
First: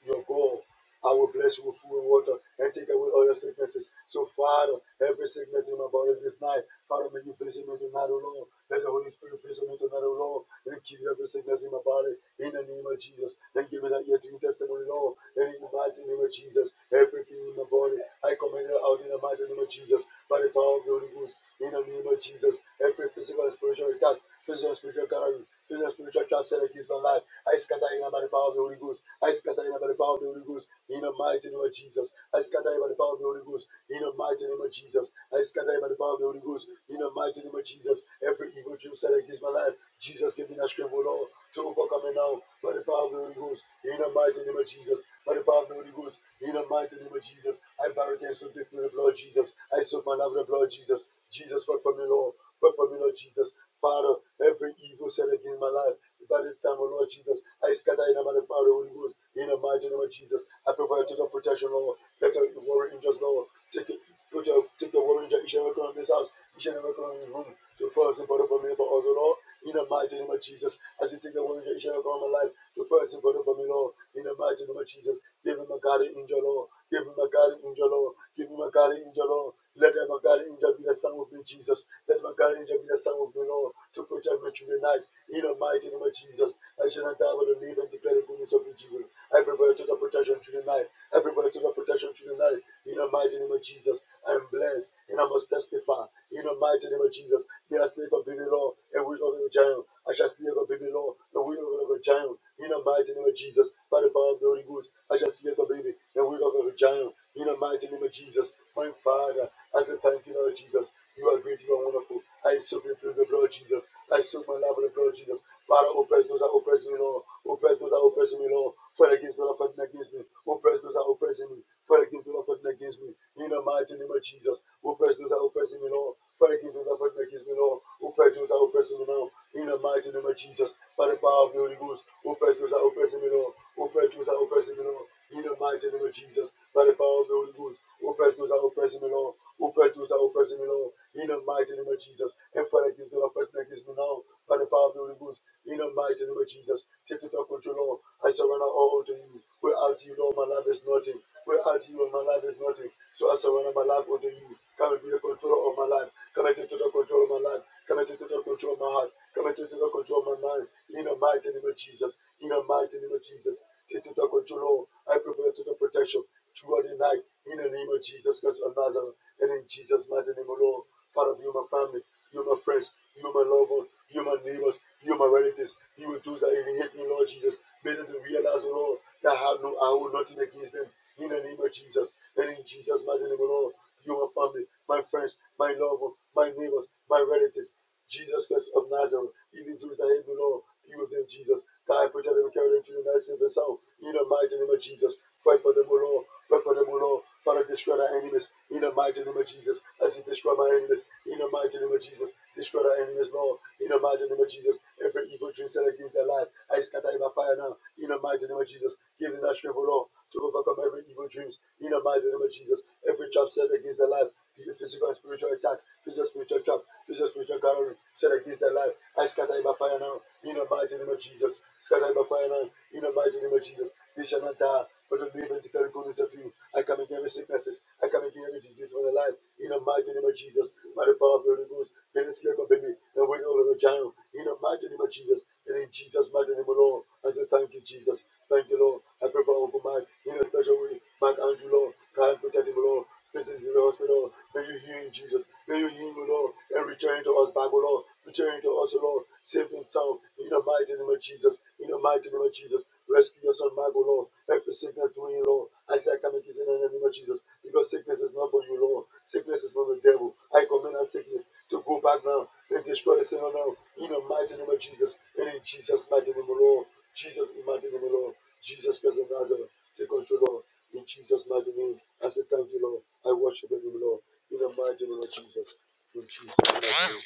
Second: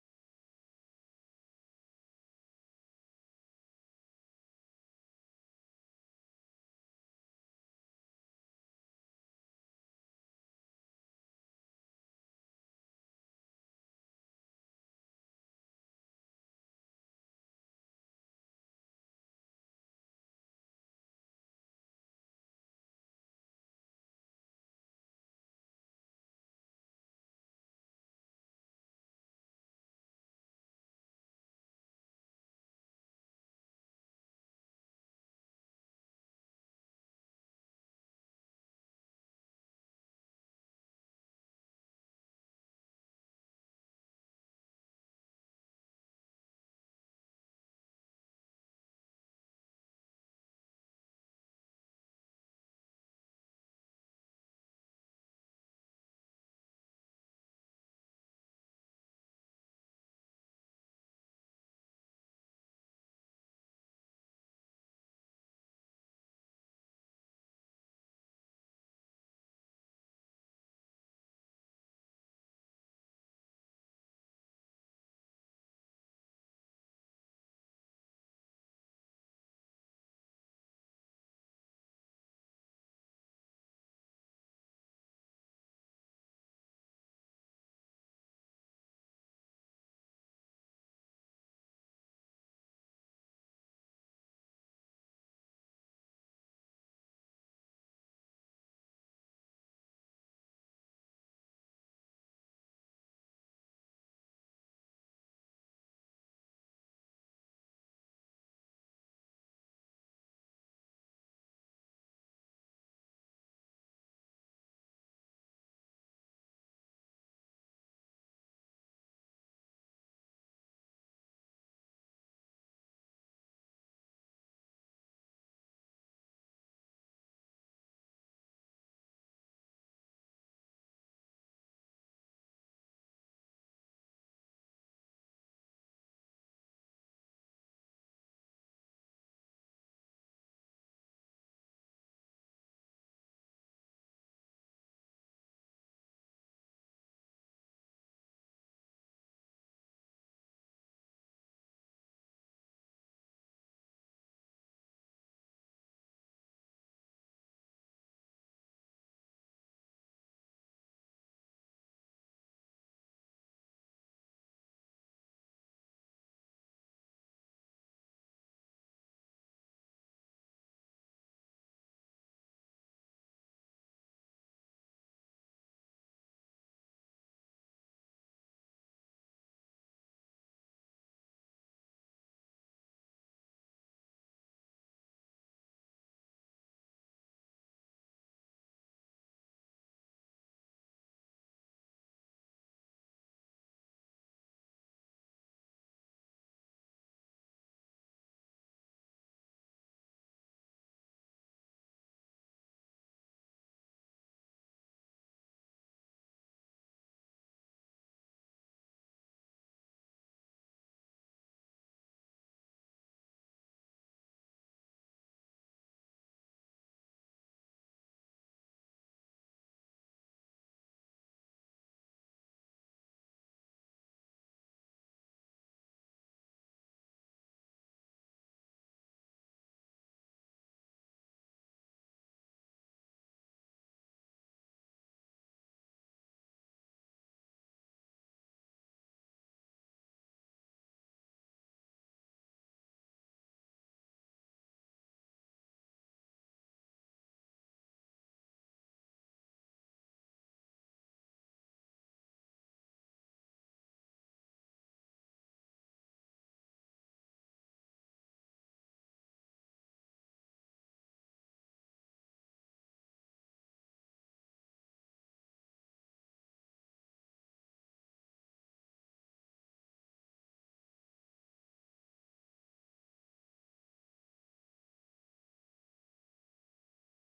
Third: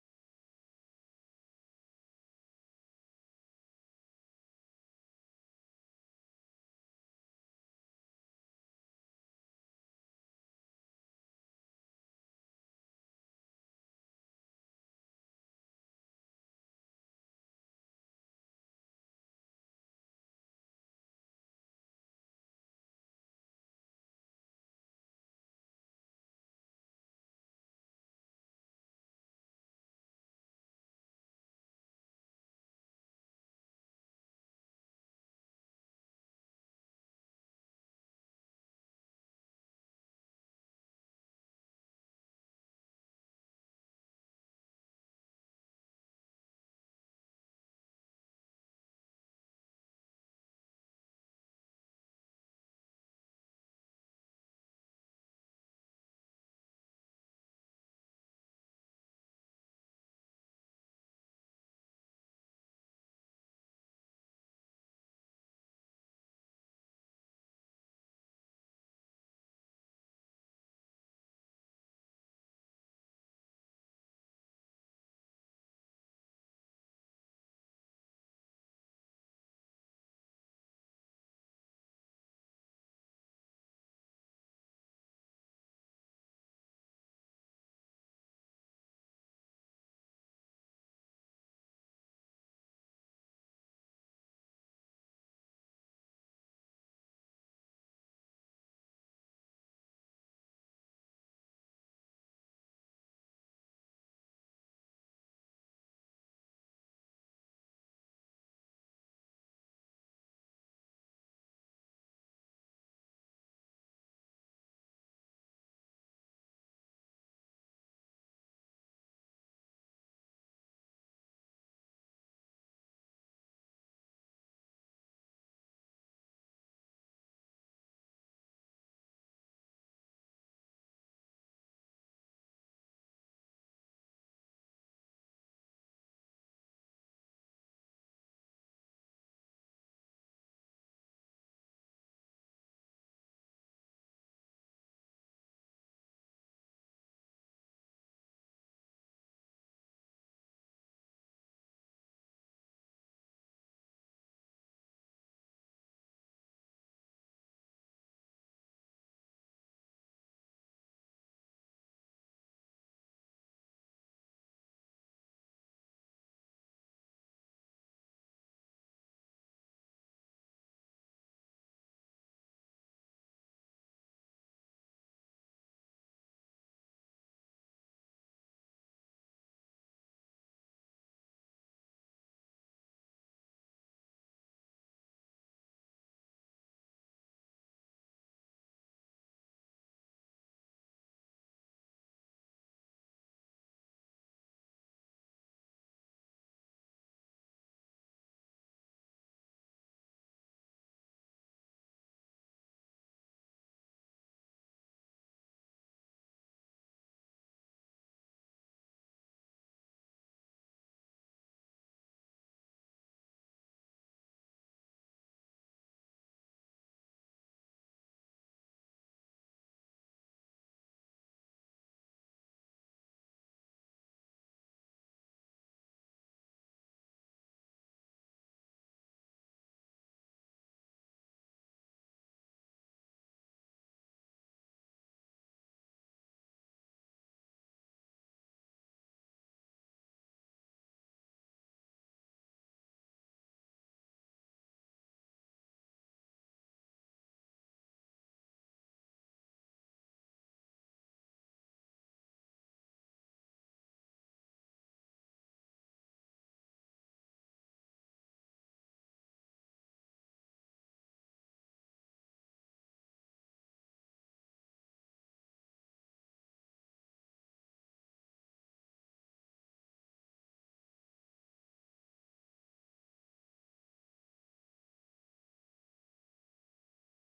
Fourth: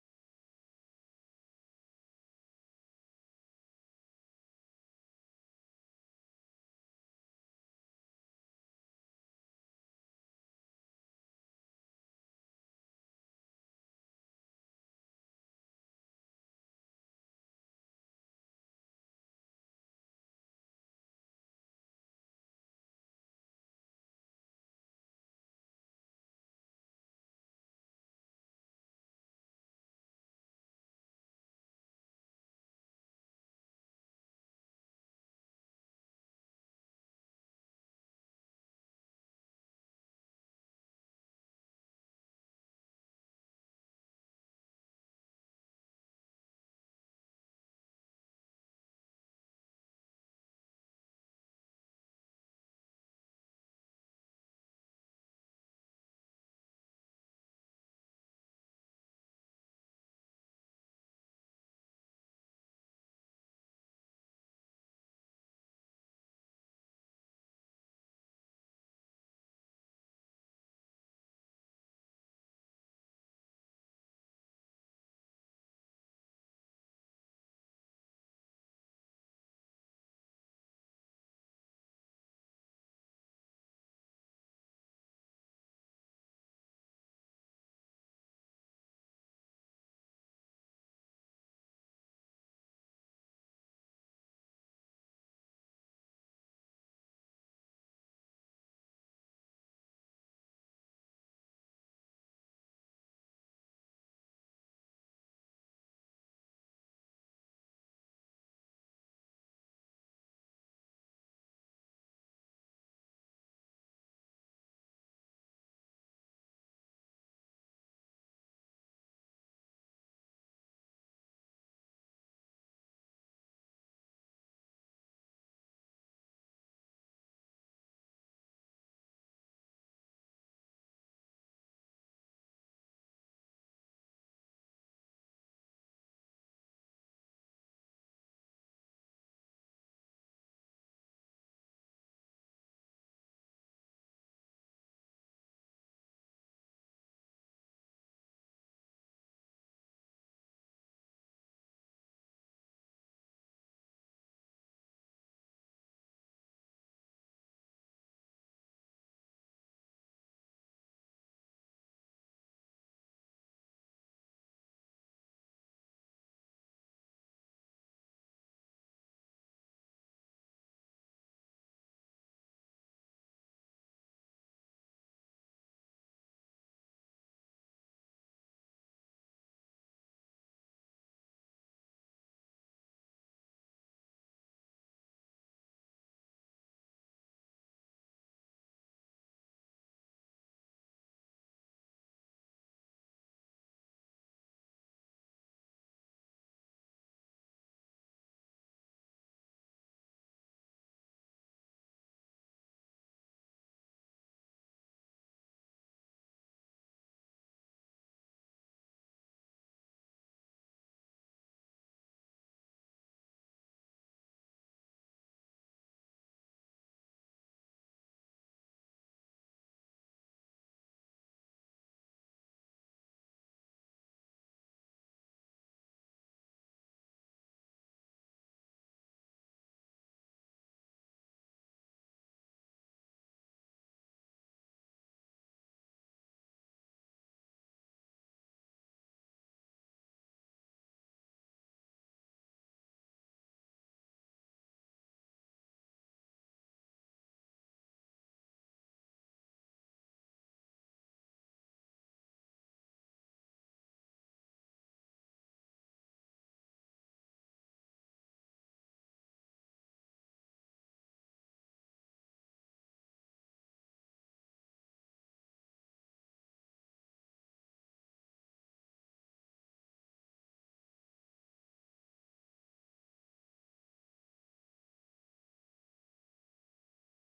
C: your God. I will bless you with food and water and take away all your sicknesses. So, Father, every sickness in my body this night, Father, may you visit me tonight, O Lord. Let the Holy Spirit visit me tonight, O Lord, and keep every sickness in my body in the name of Jesus. And give me that ear to your testimony, Lord, and in the mighty name of Jesus. Everything in my body, I command it out in the mighty name of Jesus. By the power of the Holy Ghost, in the name of Jesus, every physical and spiritual attack, physical and spiritual gallery, physical and spiritual trap set against my life, I scatter it by the power of the Holy Ghost. I scatter it by the power of the Holy Ghost. In the mighty name of Jesus, I scatter by the power of the Holy Ghost. In the mighty name of Jesus, I scatter by the power of the Holy Ghost. In the mighty name of Jesus, every evil dream set against my life, Jesus give me that strength, O Lord, to overcome it now by the power of the Holy Ghost. In the mighty name of Jesus, by the power of the Holy Ghost. In the mighty name of Jesus, I bow against the discipline of Lord Jesus. I soak my love in the blood of Jesus. Jesus, fight for me, Lord. Fight for me, Lord Jesus. Father, every evil set against my life. By this time, oh Lord Jesus, I scatter in the man of power, Holy Ghost, in the mighty name of Jesus. I pray for a total protection, Lord. Let your warrior angels, Lord, take it. Put your, take the warrior angel, each and every corner of this house, each and every corner of this room, to first and important for me, for us, oh Lord. In the mighty name of Jesus, as you take the warrior angel, each and every corner of my life, to first and important for me, Lord. In the mighty name of Jesus, give him a guardian angel, Lord. Give him a guardian angel, Lord. Give him a guardian angel, Lord. Let my guardian angel be the son of me, Jesus. Let my guardian angel be the son of me, Lord, to protect my children. In the mighty name of Jesus, I shall not die but to live and declare the goodness of you, Jesus. I prefer to the protection through the night. I prefer to the protection through the night. In the mighty name of Jesus, I am blessed and I must testify. In the mighty name of Jesus, they are sleep of baby law and we of the giant. I shall sleep of baby law and we of the giant. In the mighty name of Jesus, by the power of the Holy Ghost, I shall sleep of baby and we of the giant. In the mighty name of Jesus, my Father, I say thank you, Lord Jesus. You are great, you are wonderful. I soak the praise of the Lord Jesus. I soak my love in the blood of Jesus. Father, oppress those that oppress me, Lord. Oppress those that oppress me, Lord. Fight against those that fighting against me. Oppress those that oppress me. Fight against those that fighting against me. In the mighty name of Jesus. Oppress those that oppress me, Lord. Thank you, Jesus, for making me know. Opetus, I oppress me now. In the mighty name of Jesus, by the power of the Holy Ghost. Opetus, I oppress me now. Opetus, I oppress me now. In the mighty name of Jesus, by the power of the Holy Ghost. Opetus, I oppress me now. Opetus, I oppress me now. In the mighty name of Jesus, and Father, give me me now. By the power of the Holy Ghost. In the mighty name of Jesus, take total control, Lord. I surrender all to you. Without you, Lord, my life is nothing. Without you, my life is nothing. So I surrender my life unto you. Come and be the controller of my life. Come into total control of my life. Come into total control of my heart. Come into total control of my mind. In the mighty name of Jesus. In the mighty name of Jesus. Take total control, I pray for your total protection throughout the night. In the name of Jesus Christ of Nazareth. And in Jesus' mighty name, O Lord. Father, be with my family. You're my friends. You're my loved ones. You're my neighbors. You're my relatives. You will do that even hate me, Lord Jesus. Made them to realize, oh Lord, that I have no, I hold nothing against them. In the name of Jesus. And in Jesus' mighty name, oh Lord, you're my family, my friends, my loved ones, my neighbors, my relatives. Jesus Christ of Nazareth, even those that hate the Lord, be with them, Jesus. God, protect them and carry them to the night safe and sound. In the mighty name of Jesus, fight for them, O Lord. Fight for them, O Lord. Father, destroy our enemies. In the mighty name of Jesus, as you destroy my enemies. In the mighty name of Jesus, destroy our enemies, Lord. In the mighty name of Jesus, every evil dream set against their life, I scatter in by fire now. In the mighty name of Jesus, give them that strength, O Lord to overcome every evil dreams in the mighty name of Jesus. Every trap set against their life, physical and spiritual attack, physical and spiritual trap, physical and spiritual covering set against their life. I scatter it by fire now in the mighty name of Jesus. Scatter it by fire now in the mighty name of Jesus. They shall not die, but the live and declare the goodness of you. I come against every sicknesses. I come against every disease of the life in the mighty name of Jesus. By the power of the Holy Ghost, they didn't slip up and win over the giant in the mighty name of Jesus. And in Jesus' mighty name, Lord, I say thank you, Jesus. Thank you, Lord. I pray for Uncle Mike in a special way. Mike Andrew, Lord, God and protect him, Lord. Visit him in the hospital. May you heal him, Jesus. May you heal him, Lord, and return to us back, Lord. Return to us, Lord, safe and sound. In the mighty name of Jesus. In the mighty name of Jesus. Rescue your son, Mike, Lord. Every sickness doing you, Lord. I say I come against it in the name of Jesus. Because sickness is not for you, Lord. Sickness is for the devil. I command that sickness to go back now it destroy the sin of now in the mighty name of Jesus. And in Jesus' mighty name, O Lord. Jesus' mighty name, O Lord. Jesus Christ of Nazareth, take control, Lord. In Jesus' mighty name, I say thank you, Lord. I worship you, Lord. In the mighty name of Jesus. In Jesus' mighty name.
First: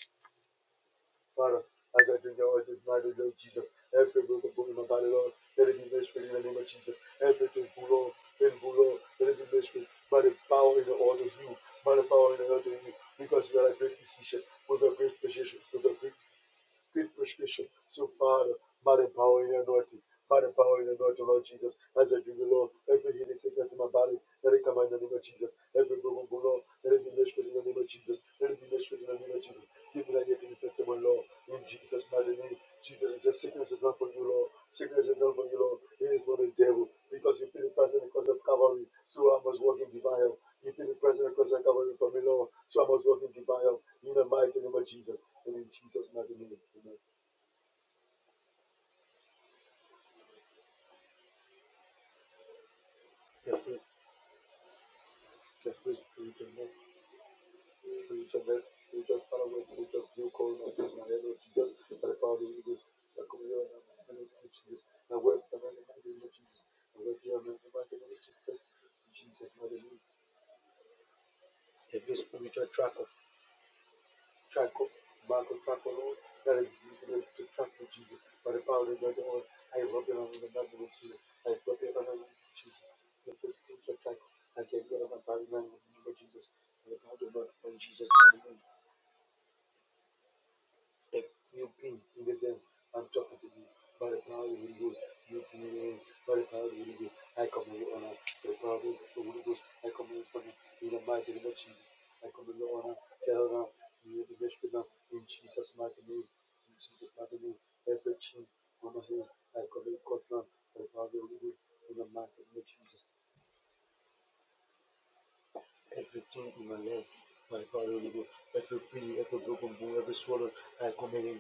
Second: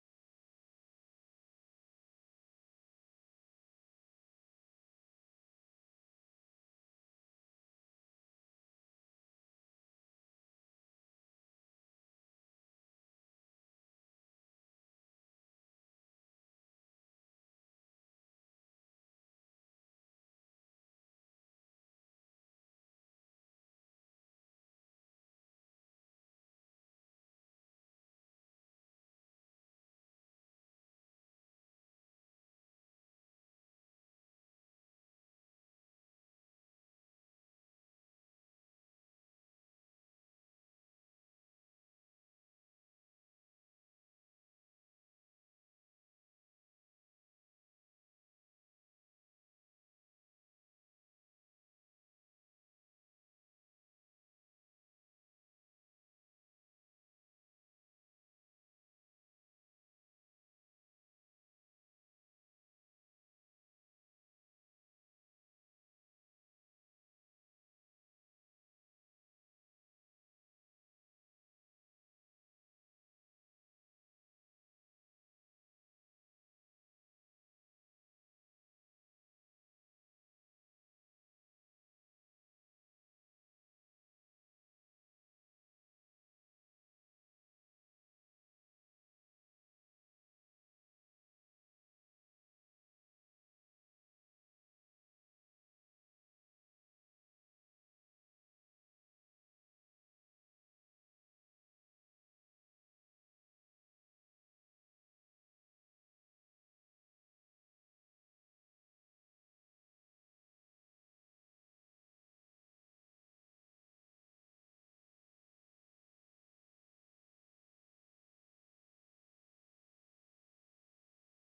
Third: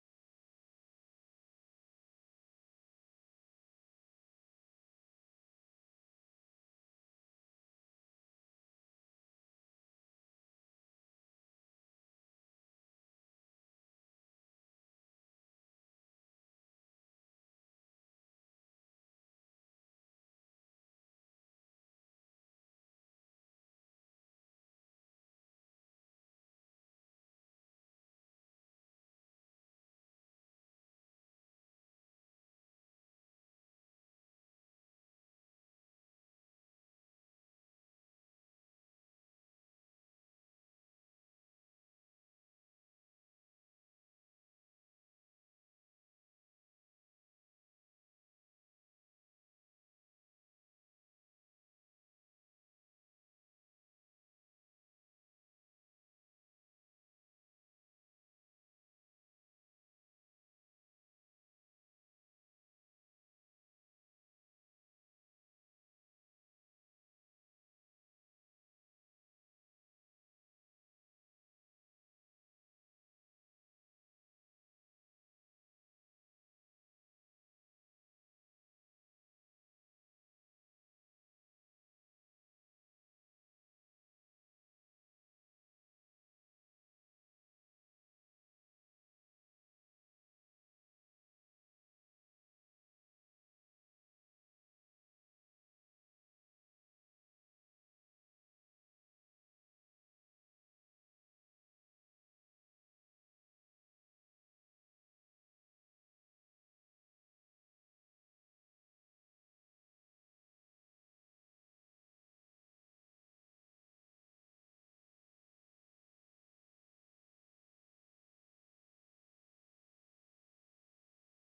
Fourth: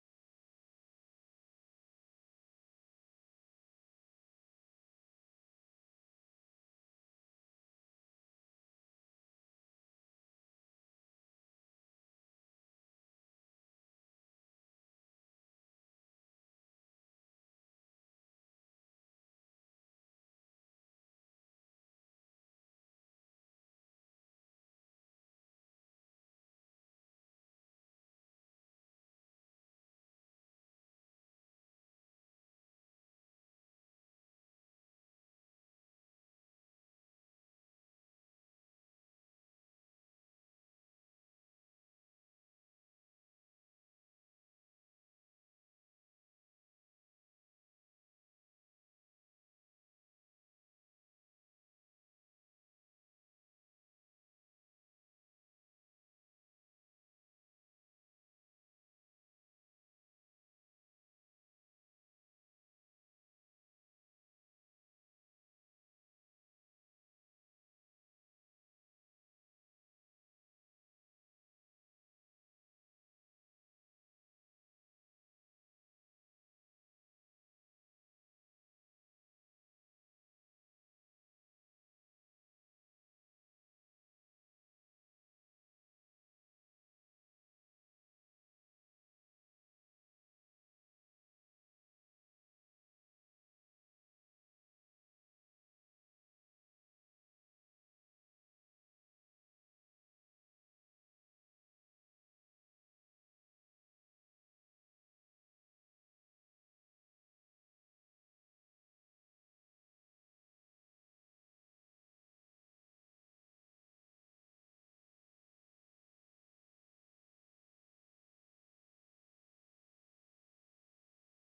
C: Father, as I drink the oil this night, O Lord Jesus, every broken bone in my body, Lord, let it be made straight in the name of Jesus. Everything, Lord, in Lord, let it be made straight by the power in the order of you, by the power in the order of you, because you are a great physician with a great physician, with a great Great prescription. So, Father, by the power in your anointing, by the power in the anointing, Lord Jesus, as I drink the Lord, every healing sickness in my body, let it come out in the name of Jesus. Every broken bone, Lord, let it be measured in the name of Jesus. Let it be measured in the name of Jesus. Give me that yet to be testimony, Lord, in Jesus' mighty name. Jesus, is says, sickness is not for you, Lord. Sickness is not for you, Lord. It is for the devil, because you paid the price on the cross of Calvary, so I must walk in divine health. You paid the price on the cross of Calvary for me, Lord, so I must walk in divine health. In the mighty name of Jesus. And in Jesus' mighty name, amen. You're free. you spiritual neck, spiritual neck, spiritual spiritual spiritual view, calling of face, my head, Jesus, by the power of the Holy Ghost. I come here and the name of Jesus. I work the man the name of Jesus. and I'm in the name of Jesus. Jesus' mighty name. Every spiritual track of track up, Marco track Lord, That is using to track with Jesus. By the power of the Lord, I rub it on the name of Jesus. I rub it on the name of Jesus. The first thing to track, I get rid of my body man, in the name of Jesus. By the power of the Lord, in Jesus' name, like you being in the sense, I'm talking to you by the power of the Holy Ghost. You being in by the power of the Holy Ghost. I command you honor by the power of the Holy Ghost. I command you honor in the mighty name of Jesus. I command you honor, tell now, you the best now in Jesus' mighty name. In Jesus' mighty name, every chain on my hands, I command you cut by the power of the Holy Ghost in the mighty name of Jesus. Everything in my leg, by the power of the Holy Ghost, every pain, every broken bone, every swallow, I command you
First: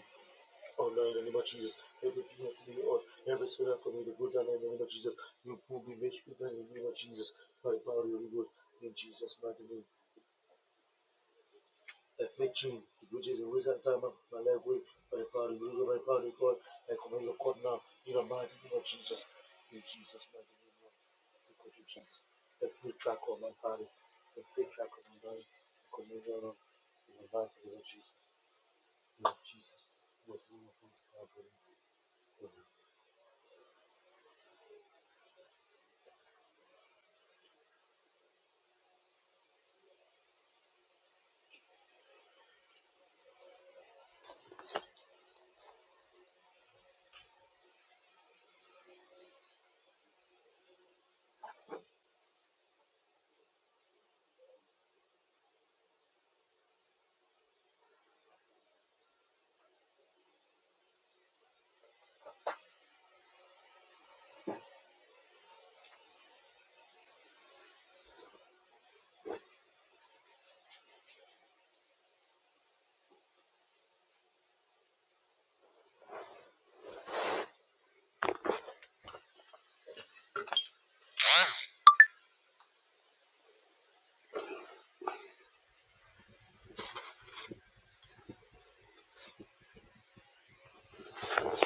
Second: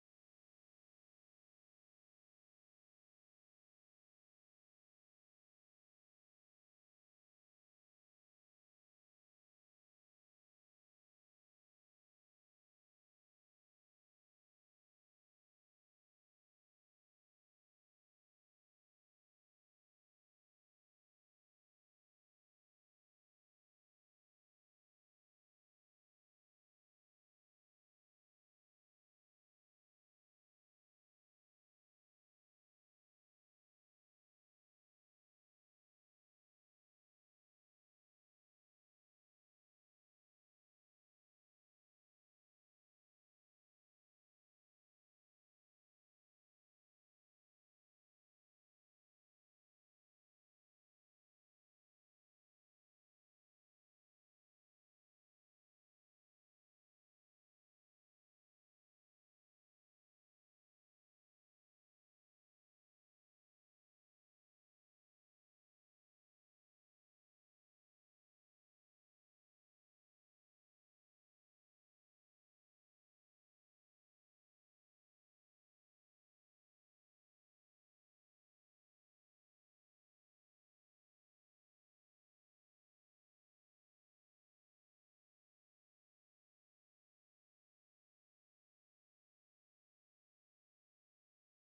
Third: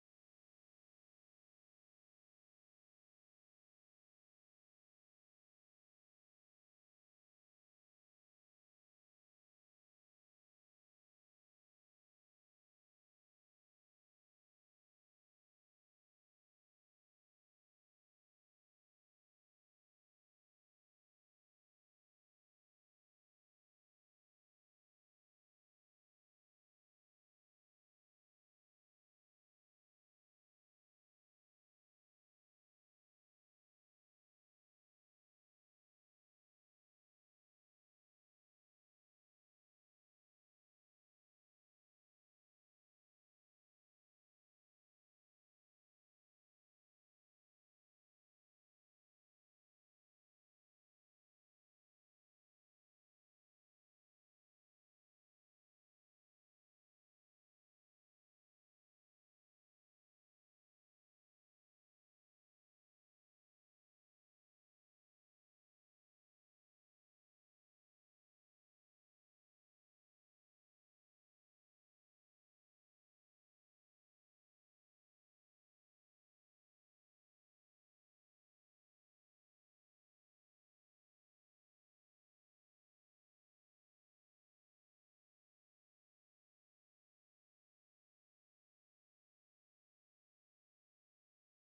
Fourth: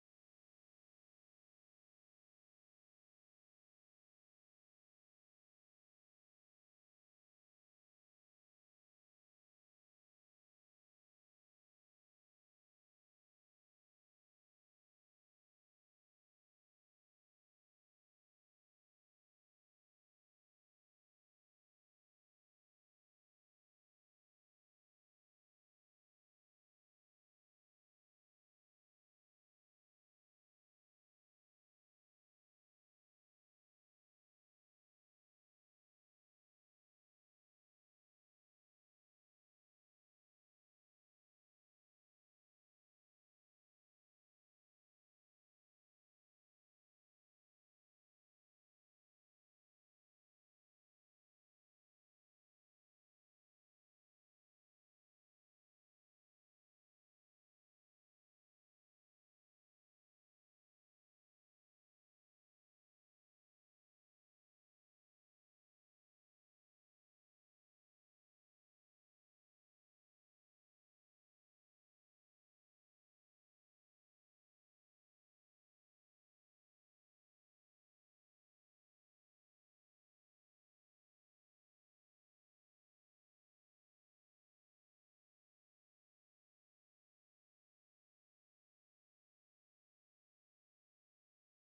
C: Oh Lord, in the name of Jesus, every king of me or every sinner for me to go down in the name of Jesus. You pull me, make me down in the name of Jesus. By the power of the Holy Ghost, in Jesus' mighty name. Affection, which is the reason of time of my life way, by the power of the Holy Ghost, by the power of the God, I command your court now, in the mighty name of Jesus. In Jesus' mighty name, Lord. Thank you, Jesus. Every track of my body, every track of my body, I command your Lord, in the mighty name of Jesus. In Jesus' mighty name, I pray.